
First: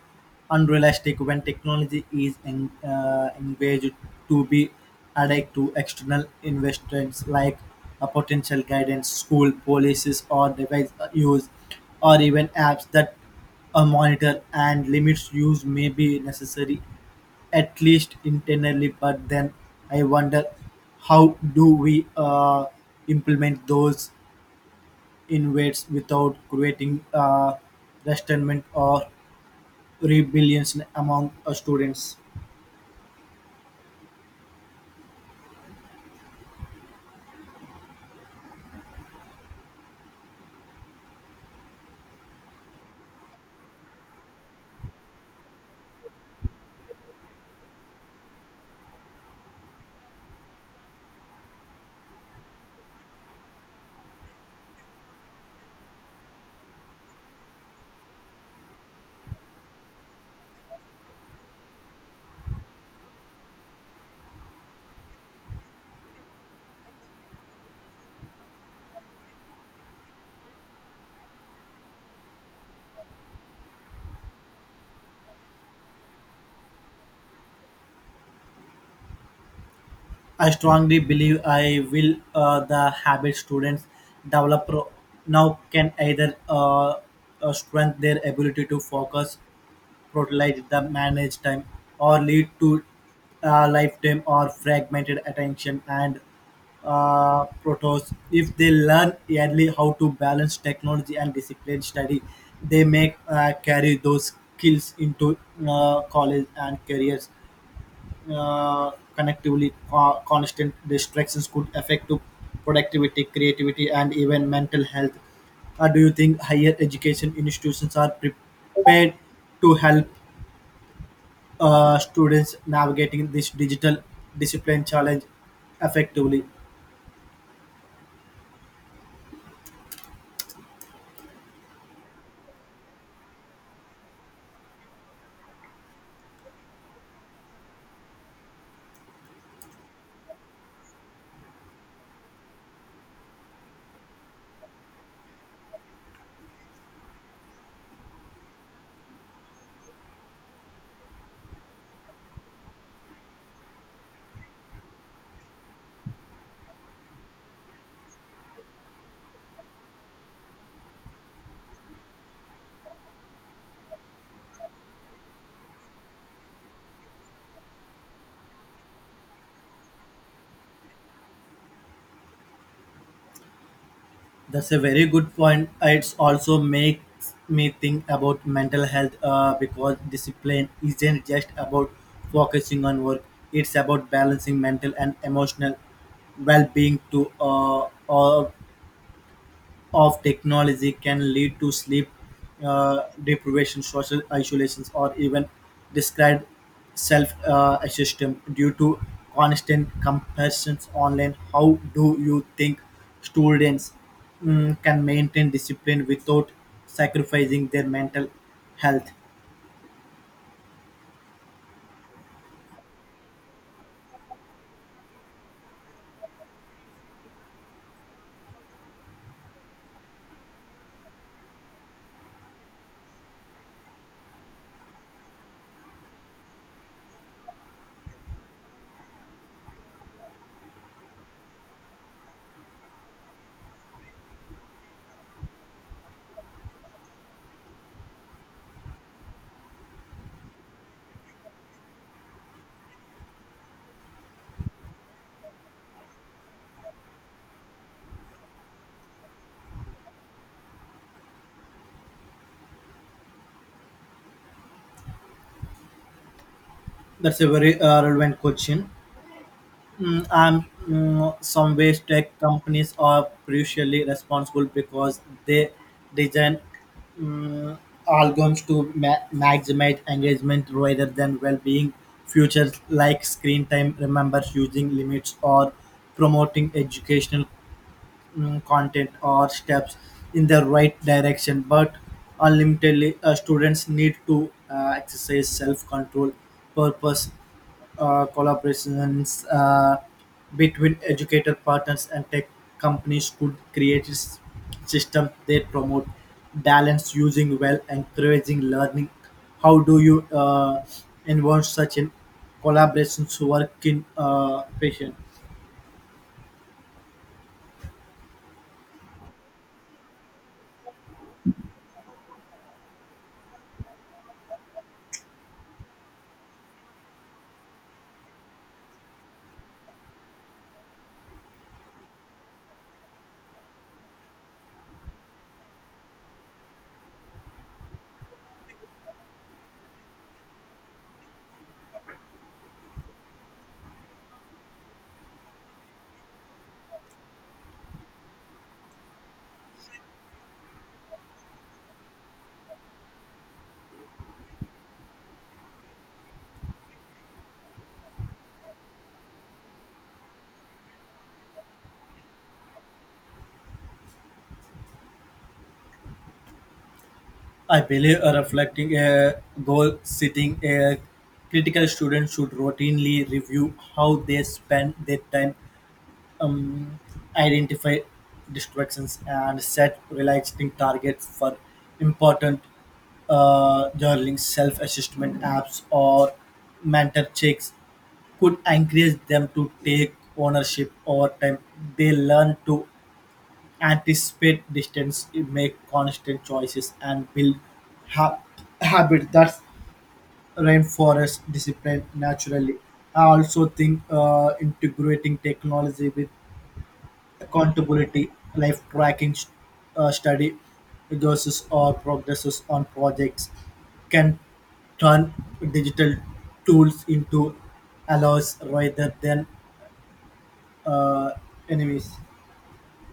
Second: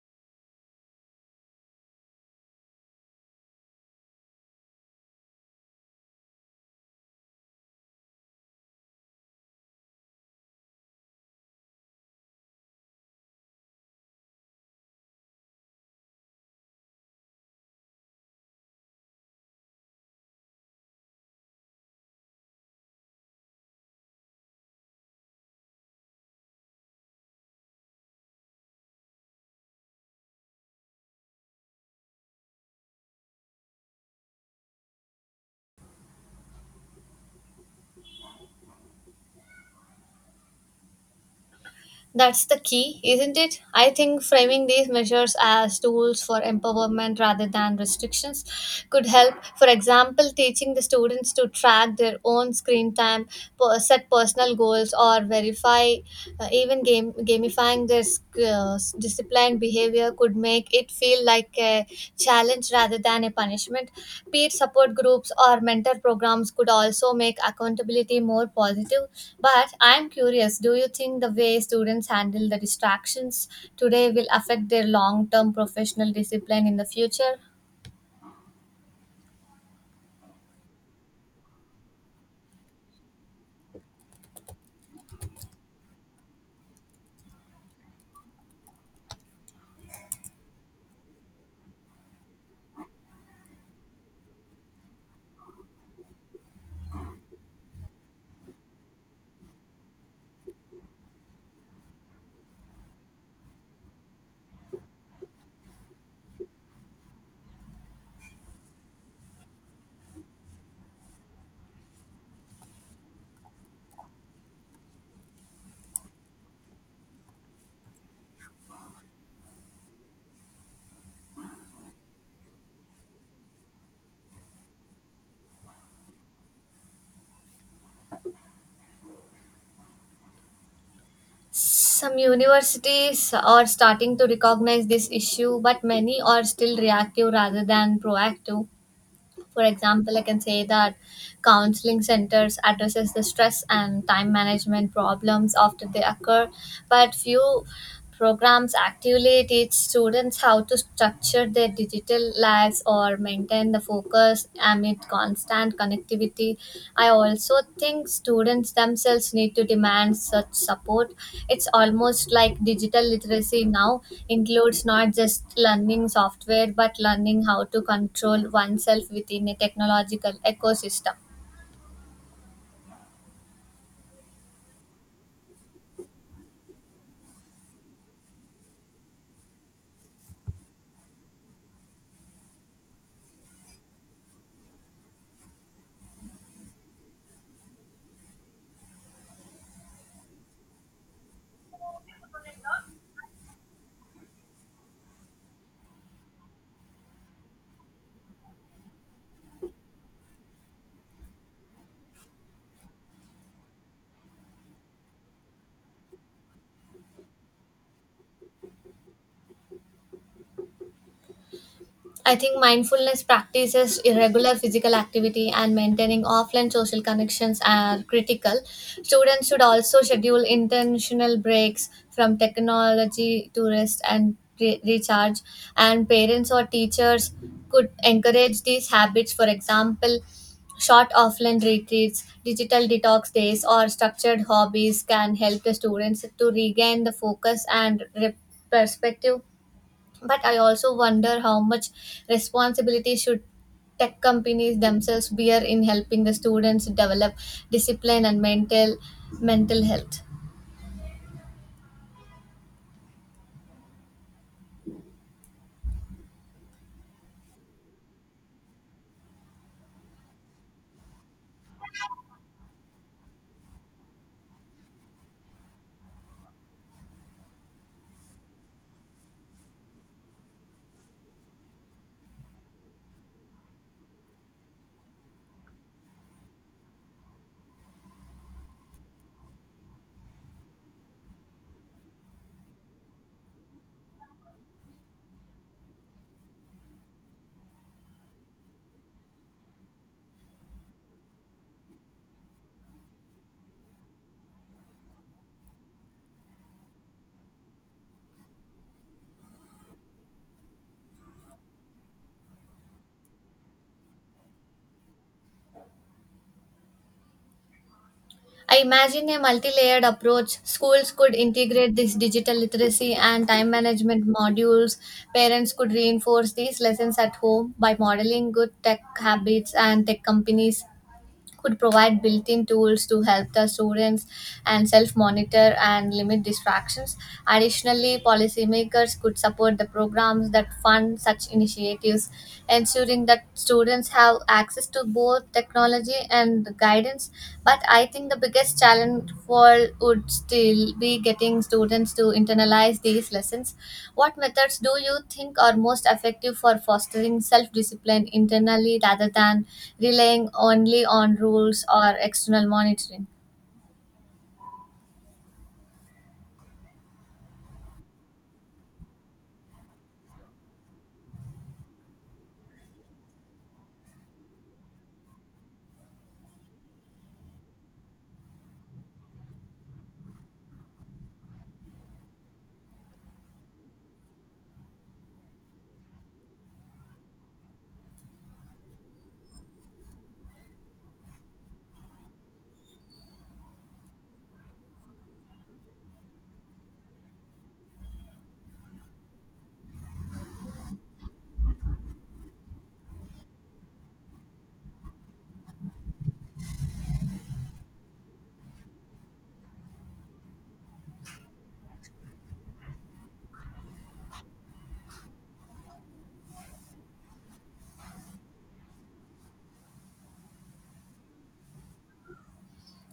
Speaker 1: unrealistic when technology is en- uh, engaged to be added to external investments like a potential guidance, school policies, or device use, or even apps that uh, monitor and limits use may be necessary, at least internally. But then I wonder, how do we uh, implement those invades without creating uh, resentment or rebellion among uh, students?
Speaker 2: That's the key, isn't it? I think framing these measures as tools for empowerment rather than restrictions could help. For example, teaching the students to track their own screen time, per- set personal goals, or verify, uh, even game, gamifying their sc- uh, disciplined behavior could make it feel like a challenge rather than a punishment. Peer support groups or mentor programs could also make accountability more positive, but I'm curious, do you think the way students handle the distractions today will affect their long term professional discipline in the future?
Speaker 1: I strongly believe I will, uh, the habit students develop pro- now can either uh, uh, strengthen their ability to focus, totalize the managed time, or lead to uh, lifetime or fragmented attention and uh, protos. If they learn early how to balance technology and disciplined study, they may uh, carry those skills into uh, college and careers. Uh, Connectively, co- constant distractions could affect to productivity, creativity, and even mental health. Uh, do you think higher education institutions are prepared to help uh, students navigating this digital discipline challenge effectively?
Speaker 2: Some universities are starting to recognize this issue, but many are still reactive rather than proactive. For example, I can say that counseling centers addresses the stress and time management problems after they occur, but few programs actively teach students how to structure their digital lives or maintain the focus amid constant connectivity. I also think students themselves need to demand such support. It's almost like digital literacy now includes not just learning software but learning how to control oneself within a technological ecosystem.
Speaker 1: That's a very good point. It also makes me think about mental health, uh, because discipline isn't just about focusing on work, it's about balancing mental and emotional well being to uh, uh, of technology can lead to sleep uh, deprivation, social isolations, or even described self uh, assessment due to constant comparisons online. How do you think students, mm, can maintain discipline without sacrificing their mental health?
Speaker 2: I think mindfulness practices, irregular physical activity, and maintaining offline social connections are critical. Students should also schedule intentional breaks from technology to rest and re- recharge, and parents or teachers could encourage these habits. For example, short offline retreats, digital detox days, or structured hobbies can help the students to regain the focus and re- perspective, but I also wonder how much responsibility should tech companies themselves bear in helping the students develop discipline and mental mental health.
Speaker 1: That's a very uh, relevant question. Mm, and mm, some ways tech companies are crucially responsible because they design, mm, algorithms to ma- maximize engagement rather than well-being. Features like screen time remembers using limits or promoting educational, mm, content or steps in the right direction, but unlimitedly, uh, students need to uh, exercise self-control purpose. Uh, collaborations, uh, between educator partners and tech companies could create s- system they promote balance using well encouraging learning. How do you uh, involve such in collaborations work in uh, patient?
Speaker 2: I imagine a multi-layered approach. Schools could integrate this digital literacy and time management modules, parents could reinforce these lessons at home by modeling good tech habits, and tech companies could provide built-in tools to help the students and self-monitor and limit distractions. Additionally, policymakers could support the programs that fund such initiatives, ensuring that students have access to both technology and guidance, but I think the biggest challenge for would still be getting students to internalize these lessons. What methods do you think are most effective for fostering self discipline internally rather than relying only on rules or external monitoring?
Speaker 1: I believe a reflecting a goal setting a critical student should routinely review how they spend their time, um, identify distractions, and set realistic targets for important, uh, journaling, self-assessment apps, or mentor checks could encourage them to take ownership over time. They learn to anticipate distance, make constant choices, and build ha- habit that reinforce discipline naturally. I also think, uh, integrating technology with accountability, life tracking, st- uh, study resources, or progresses on projects can turn digital tools into allows rather than, uh, enemies.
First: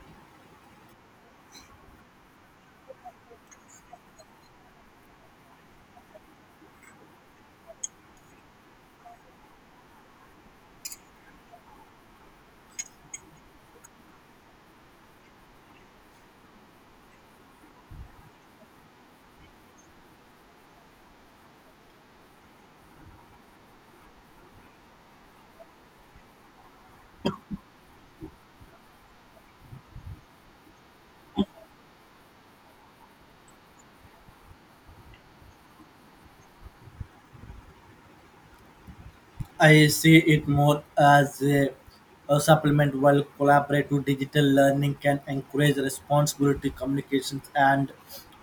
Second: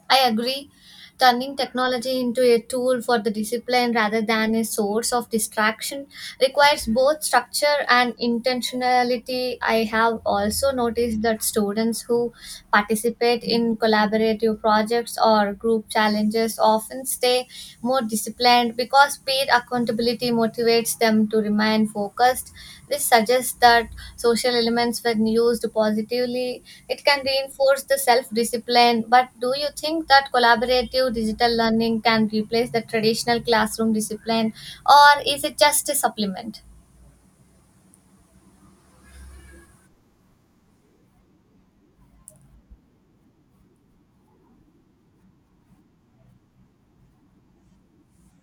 Speaker 2: I agree. Turning technology into a tool for the discipline rather than a source of distraction requires both structure and intentionality. I have also noticed that students who participate in collaborative projects or group challenges often stay more disciplined because peer accountability motivates them to remain focused. This suggests that social elements, when used positively, it can reinforce the self discipline. But do you think that collaborative digital learning can replace the traditional classroom discipline, or is it just a supplement?
Speaker 1: I see it more as a, a supplement. While collaborative digital learning can encourage responsibility, communications, and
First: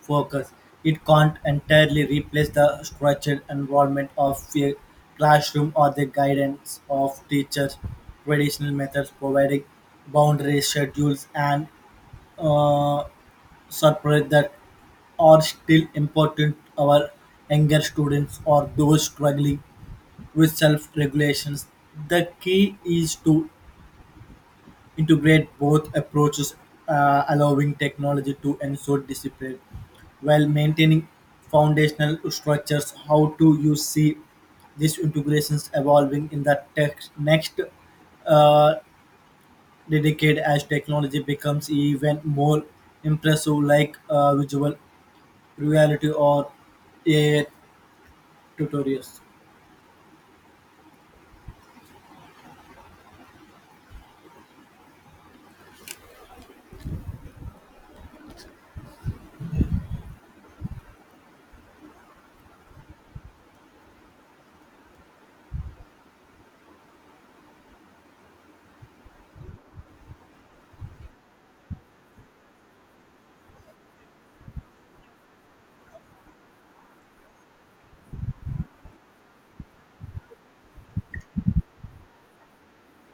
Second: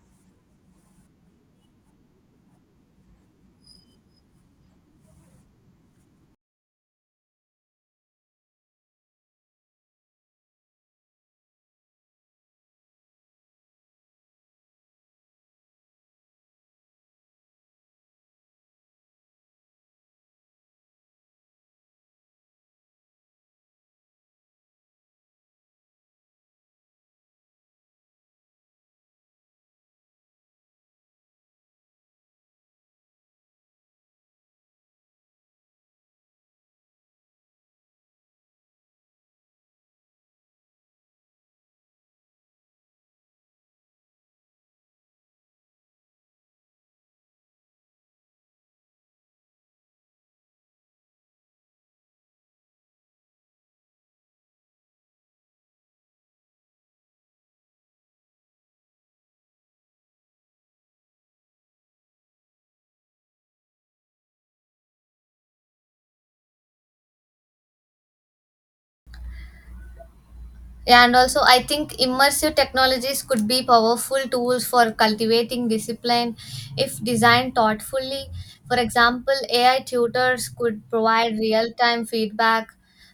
Speaker 1: focus, it can't entirely replace the structured environment of a classroom or the guidance of teachers. Traditional methods providing boundaries, schedules, and, uh, surprise that are still important to our younger students or those struggling with self regulations. The key is to integrate both approaches, uh, allowing technology to ensure discipline while maintaining foundational structures. How do you see these integrations evolving in the tech next, uh, decade as technology becomes even more impressive, like uh, visual reality or A I tutorials?
Speaker 2: Yeah, and also I think immersive technologies could be powerful tools for cultivating discipline if designed thoughtfully. For example, A I tutors could provide real time feedback,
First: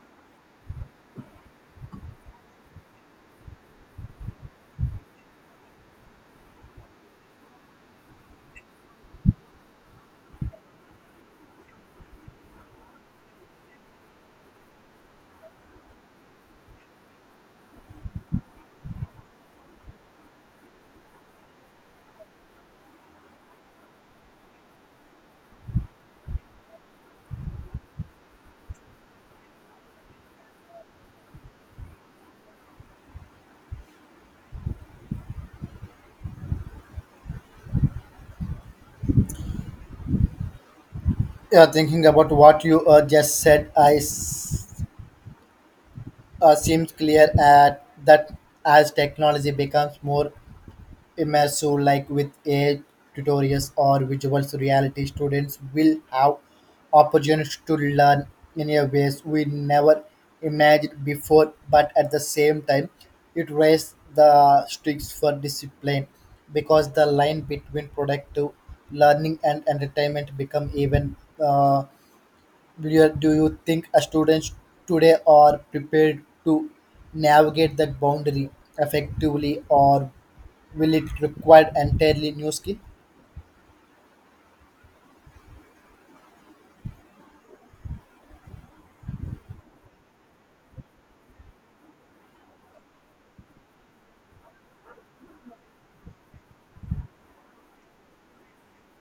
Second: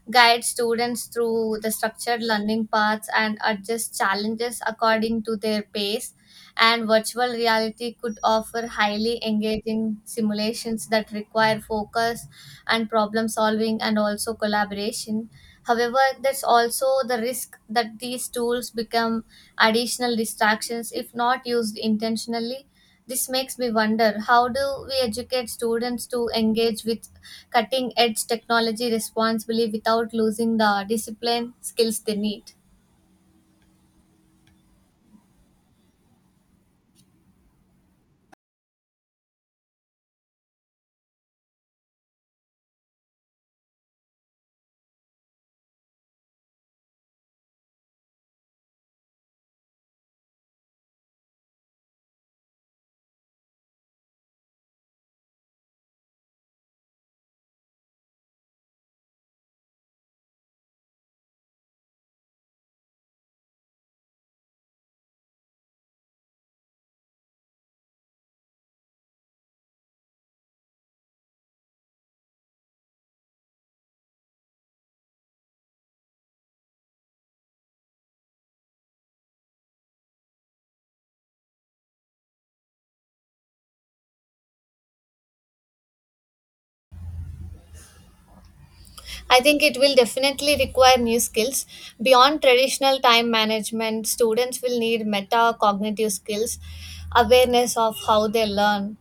Speaker 2: guide students through the structured learning paths, and adjust challenges according to their pace, and virtual reality could offer highly engaging simulations that require focus and problem solving and also collaboration. However, there's also the risk that these tools become additional distractions if not used intentionally. This makes me wonder, how do we educate students to engage with cutting edge technology responsibly without losing the discipline skills they need?
Speaker 1: Yeah, thinking about what you uh, just said, I s- uh, seems clear at that as technology becomes more immersive, like with A I tutorials or visual reality, students will have opportunities to learn in a ways we never imagined before. But at the same time, it raises the stakes for discipline because the line between productive learning and entertainment become even, uh, do you, do you think a students today are prepared to navigate that boundary effectively, or will it require entirely new skill?
Speaker 2: I think it will definitely require new skills. Beyond traditional time management, students will need metacognitive skills, awareness of how they learn,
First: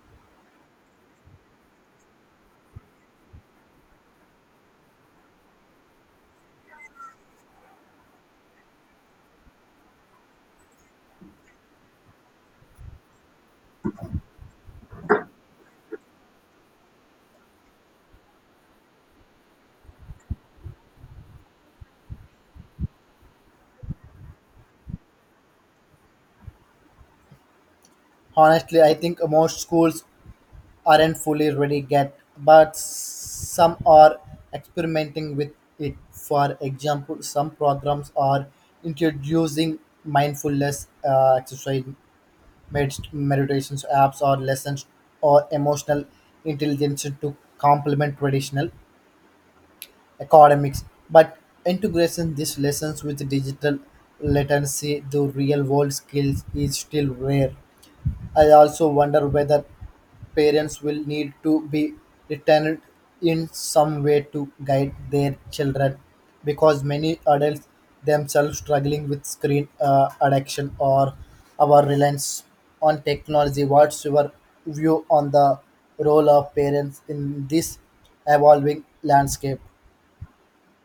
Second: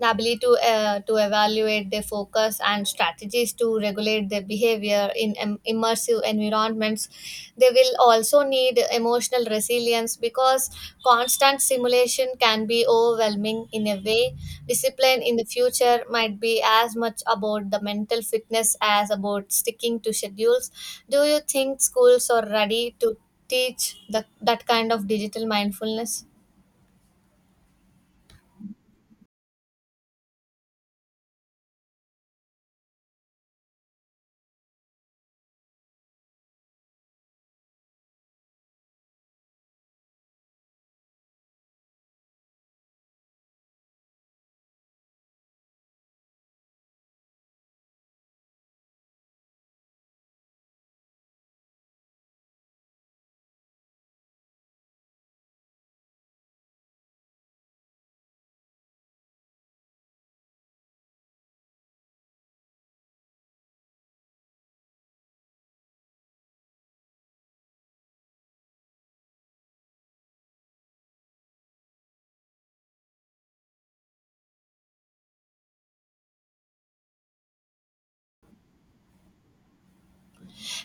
Speaker 2: the ability to, uh, to evaluate their focus and strategies to regulate their behavior in im- immersive environments. They will also need emotional resilience because constant simulation can be overwhelming in a way. Discipline in the future might be as much about the mental fitness as about sticking to schedules. Do you think schools are ready to teach the, that kind of digital mindfulness?
Speaker 1: Honestly, I think most schools aren't fully ready yet, but some are experimenting with it. For example, some programs are introducing mindfulness uh, exercise, med- meditation apps, or lessons or emotional intelligence to complement traditional academics, but integration these lessons with digital literacy to real world skills is still rare. I also wonder whether parents will need to be returned in some way to guide their children, because many adults themselves struggling with screen, uh, addiction or our reliance on technology. What's your view on the role of parents in this evolving landscape?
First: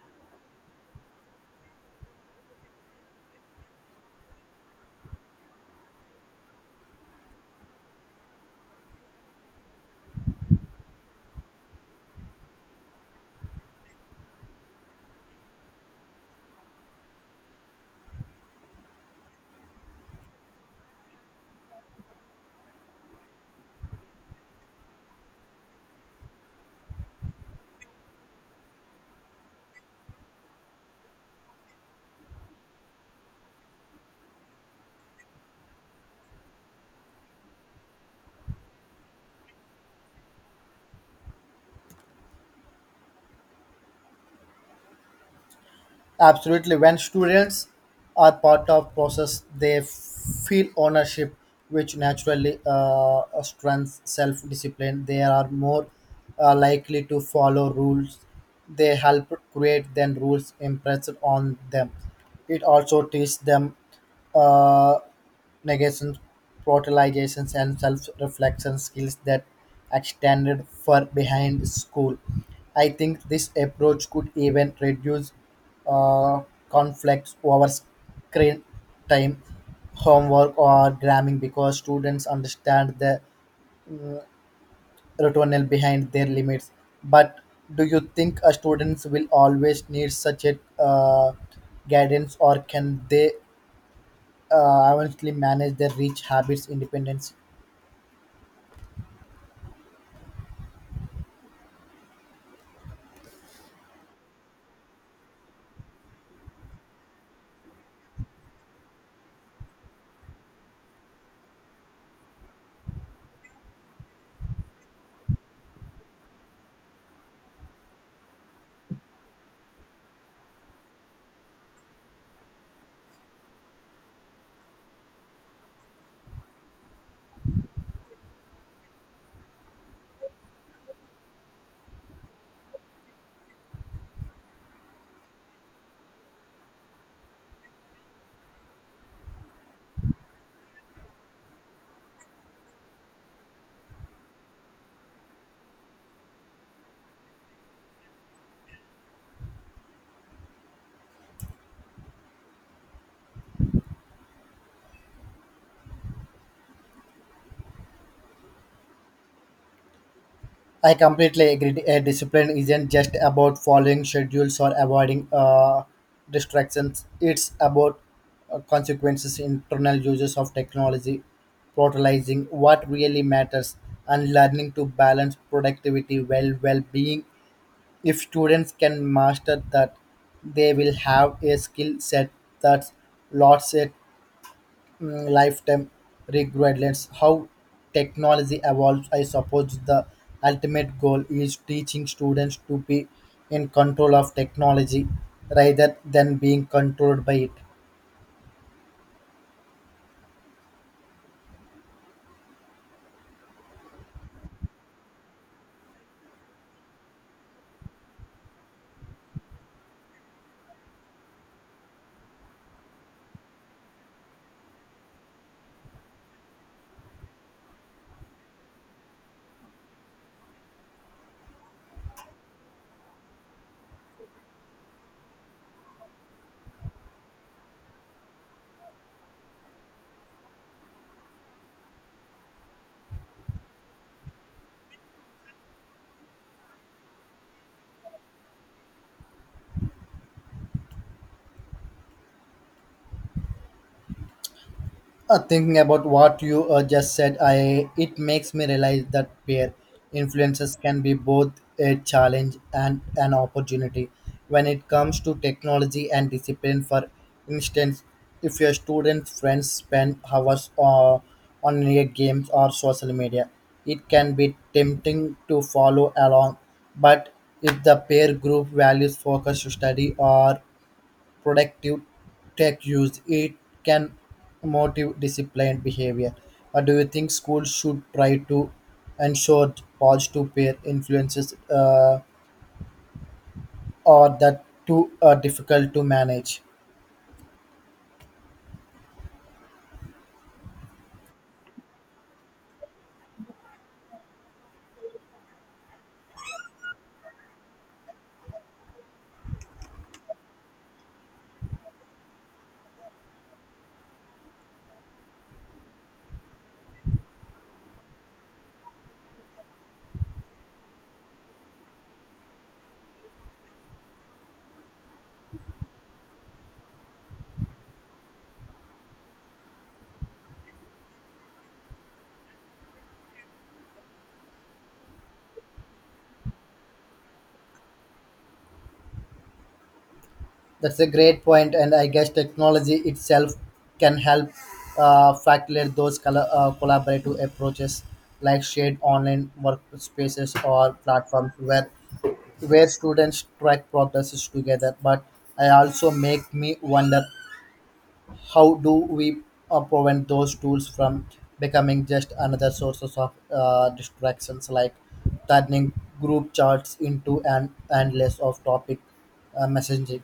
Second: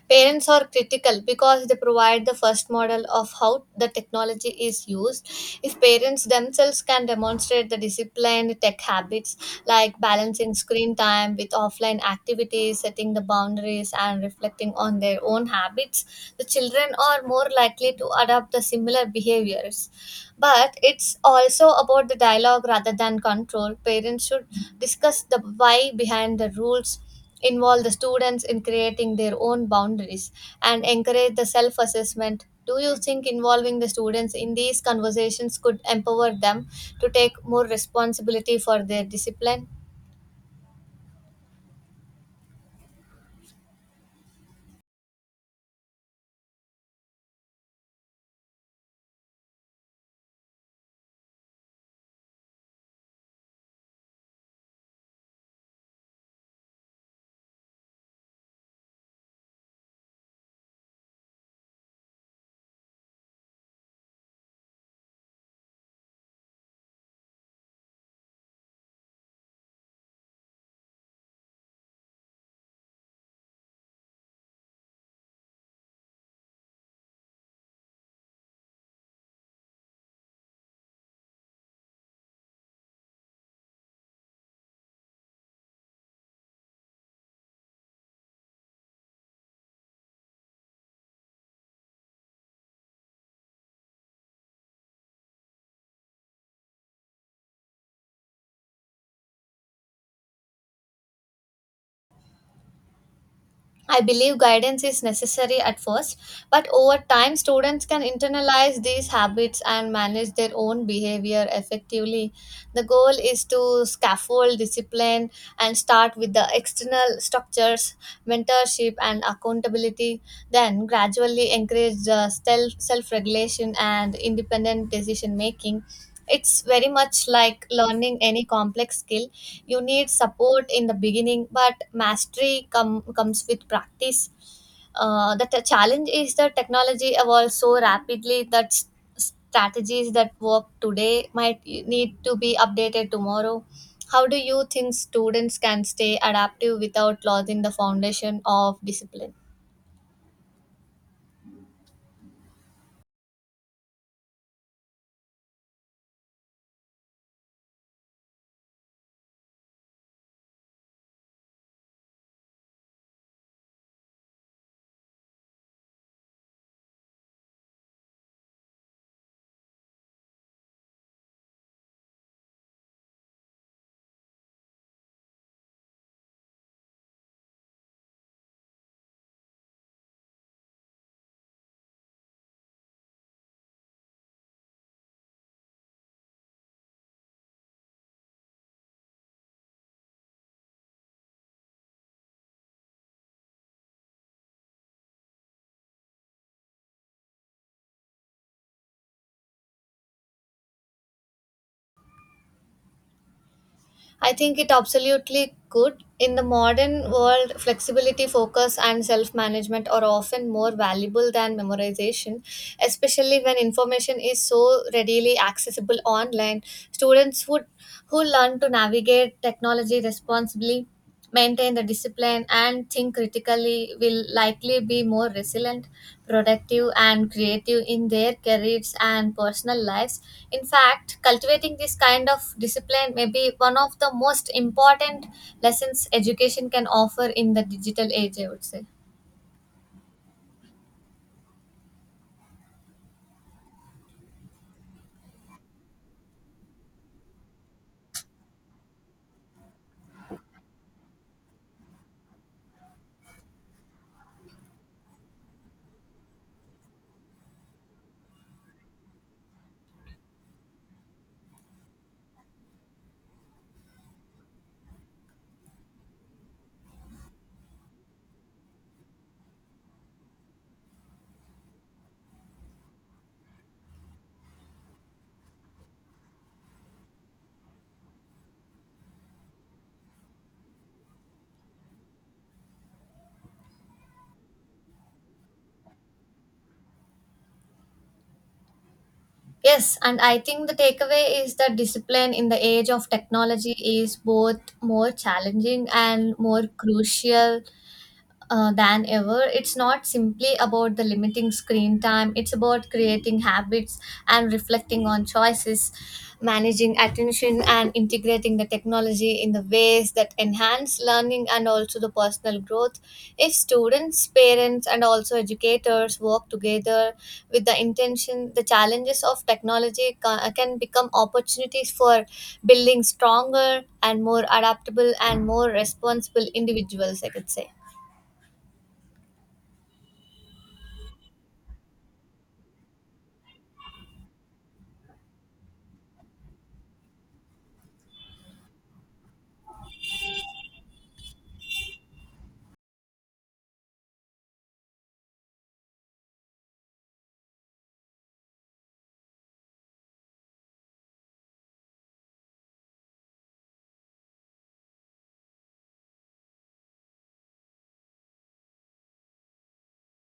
Speaker 2: Parents are critical because they provide the first model of how the technology is used. If parents themselves can demonstrate the disciplined tech habits like balancing screen time with offline activities, setting the boundaries, and reflecting on their own habits, the children are more likely to adopt the similar behaviors. But it's also about the dialogue rather than control. Parents should discuss the why behind the rules, involve the students in creating their own boundaries, and encourage the self assessment. Do you think involving the students in these conversations could empower them to take more responsibility for their discipline?
Speaker 1: Absolutely. When students are part of process, they feel ownership, which naturally uh, strengthens self-discipline. They are more, uh, likely to follow rules. They help create than rules impressed on them. It also teaches them, uh, negations, prioritization, and self-reflection skills that extended far behind school. I think this approach could even reduce, uh, conflicts over screen time, homework, or gramming because students understand the rationale behind their limits. But do you think, uh, students will always need such a, uh, guidance, or can they, uh, eventually manage their rich habits independently?
Speaker 2: I believe guidance is necessary at first, but over time, students can internalize these habits and manage their own behavior effectively. The goal is to scaffold discipline and start with the external structures, mentorship, and accountability, then gradually encourage the self regulation and independent decision making. It's very much like learning any complex skill. You need support in the beginning, but mastery com- comes with practice. Uh, the t- challenge is that technology evolves so rapidly that s- strategies that work today might need to be updated tomorrow. How do you think students can stay adaptive without losing the foundation of discipline?
Speaker 1: I completely agree. Uh, discipline isn't just about following schedules or avoiding, uh, distractions. It's about, uh, consequences, internal uses of technology, prioritizing what really matters, and learning to balance productivity well well-being. If students can master that, they will have a skill set that's lots at, mm, lifetime regardless how technology evolves. I suppose the ultimate goal is teaching students to be in control of technology rather than being controlled by it.
Speaker 2: I think it absolutely could. In the modern world, flexibility, focus, and self management are often more valuable than memorization, especially when information is so readily accessible online. Students would, who learn to navigate technology responsibly, maintain the discipline and think critically will likely be more resilient, productive, and creative in their careers and personal lives. In fact, cultivating this kind of discipline may be one of the most important lessons education can offer in the digital age, I would say.
Speaker 1: Uh, thinking about what you uh, just said, I it makes me realize that peer influences can be both a challenge and an opportunity. When it comes to technology and discipline, for instance, if your student friends spend hours, uh, on your games or social media, it can be tempting to follow along. But if the peer group values focused study or productive tech use, it can motivate disciplined behavior. But do you think schools should try to ensure positive peer influences, uh, or that too, uh, difficult to manage?
Speaker 2: Yes, and I think the takeaway is that discipline in the age of technology is both more challenging and more crucial uh, than ever. It's not simply about the limiting screen time, it's about creating habits and reflecting on choices, managing attention, and integrating the technology in the ways that enhance learning and also the personal growth. If students, parents, and also educators work together with the intention, the challenges of technology ca- can become opportunities for building stronger and more adaptable and more responsible individuals, I could say.
Speaker 1: That's a great point, and I guess technology itself can help, uh, facilitate those color, uh, collaborative approaches like shared online workspaces or platforms where where students track progress together. But I also make me wonder, how do we, uh, prevent those tools from becoming just another sources of, uh, distractions, like turning group charts into an endless of topic, uh, messaging.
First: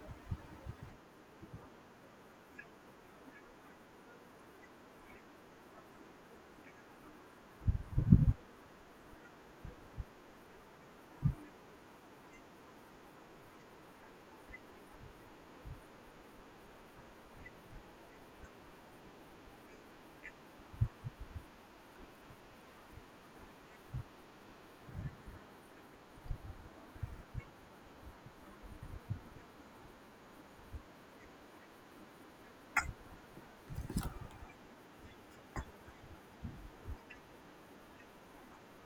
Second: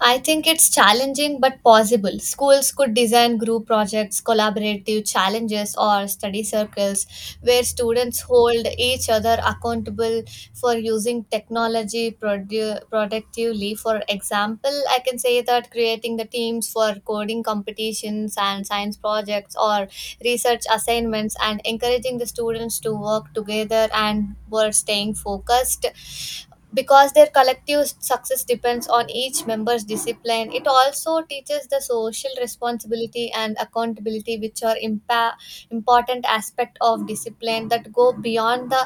Speaker 2: I think it's challenging but possible. Schools could design group projects, collaborative challenges, or study circles where students hold each other accountable for using technology produ- productively. For example, I can say that creating the teams for coding competitions and science projects or research assignments, and encouraging the students to work together and were staying focused because their collective success depends on each member's discipline. It also teaches the social responsibility and accountability, which are impa- important aspect of discipline that go beyond the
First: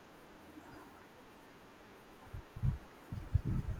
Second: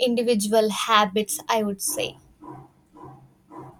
Speaker 2: individual habits, I would say.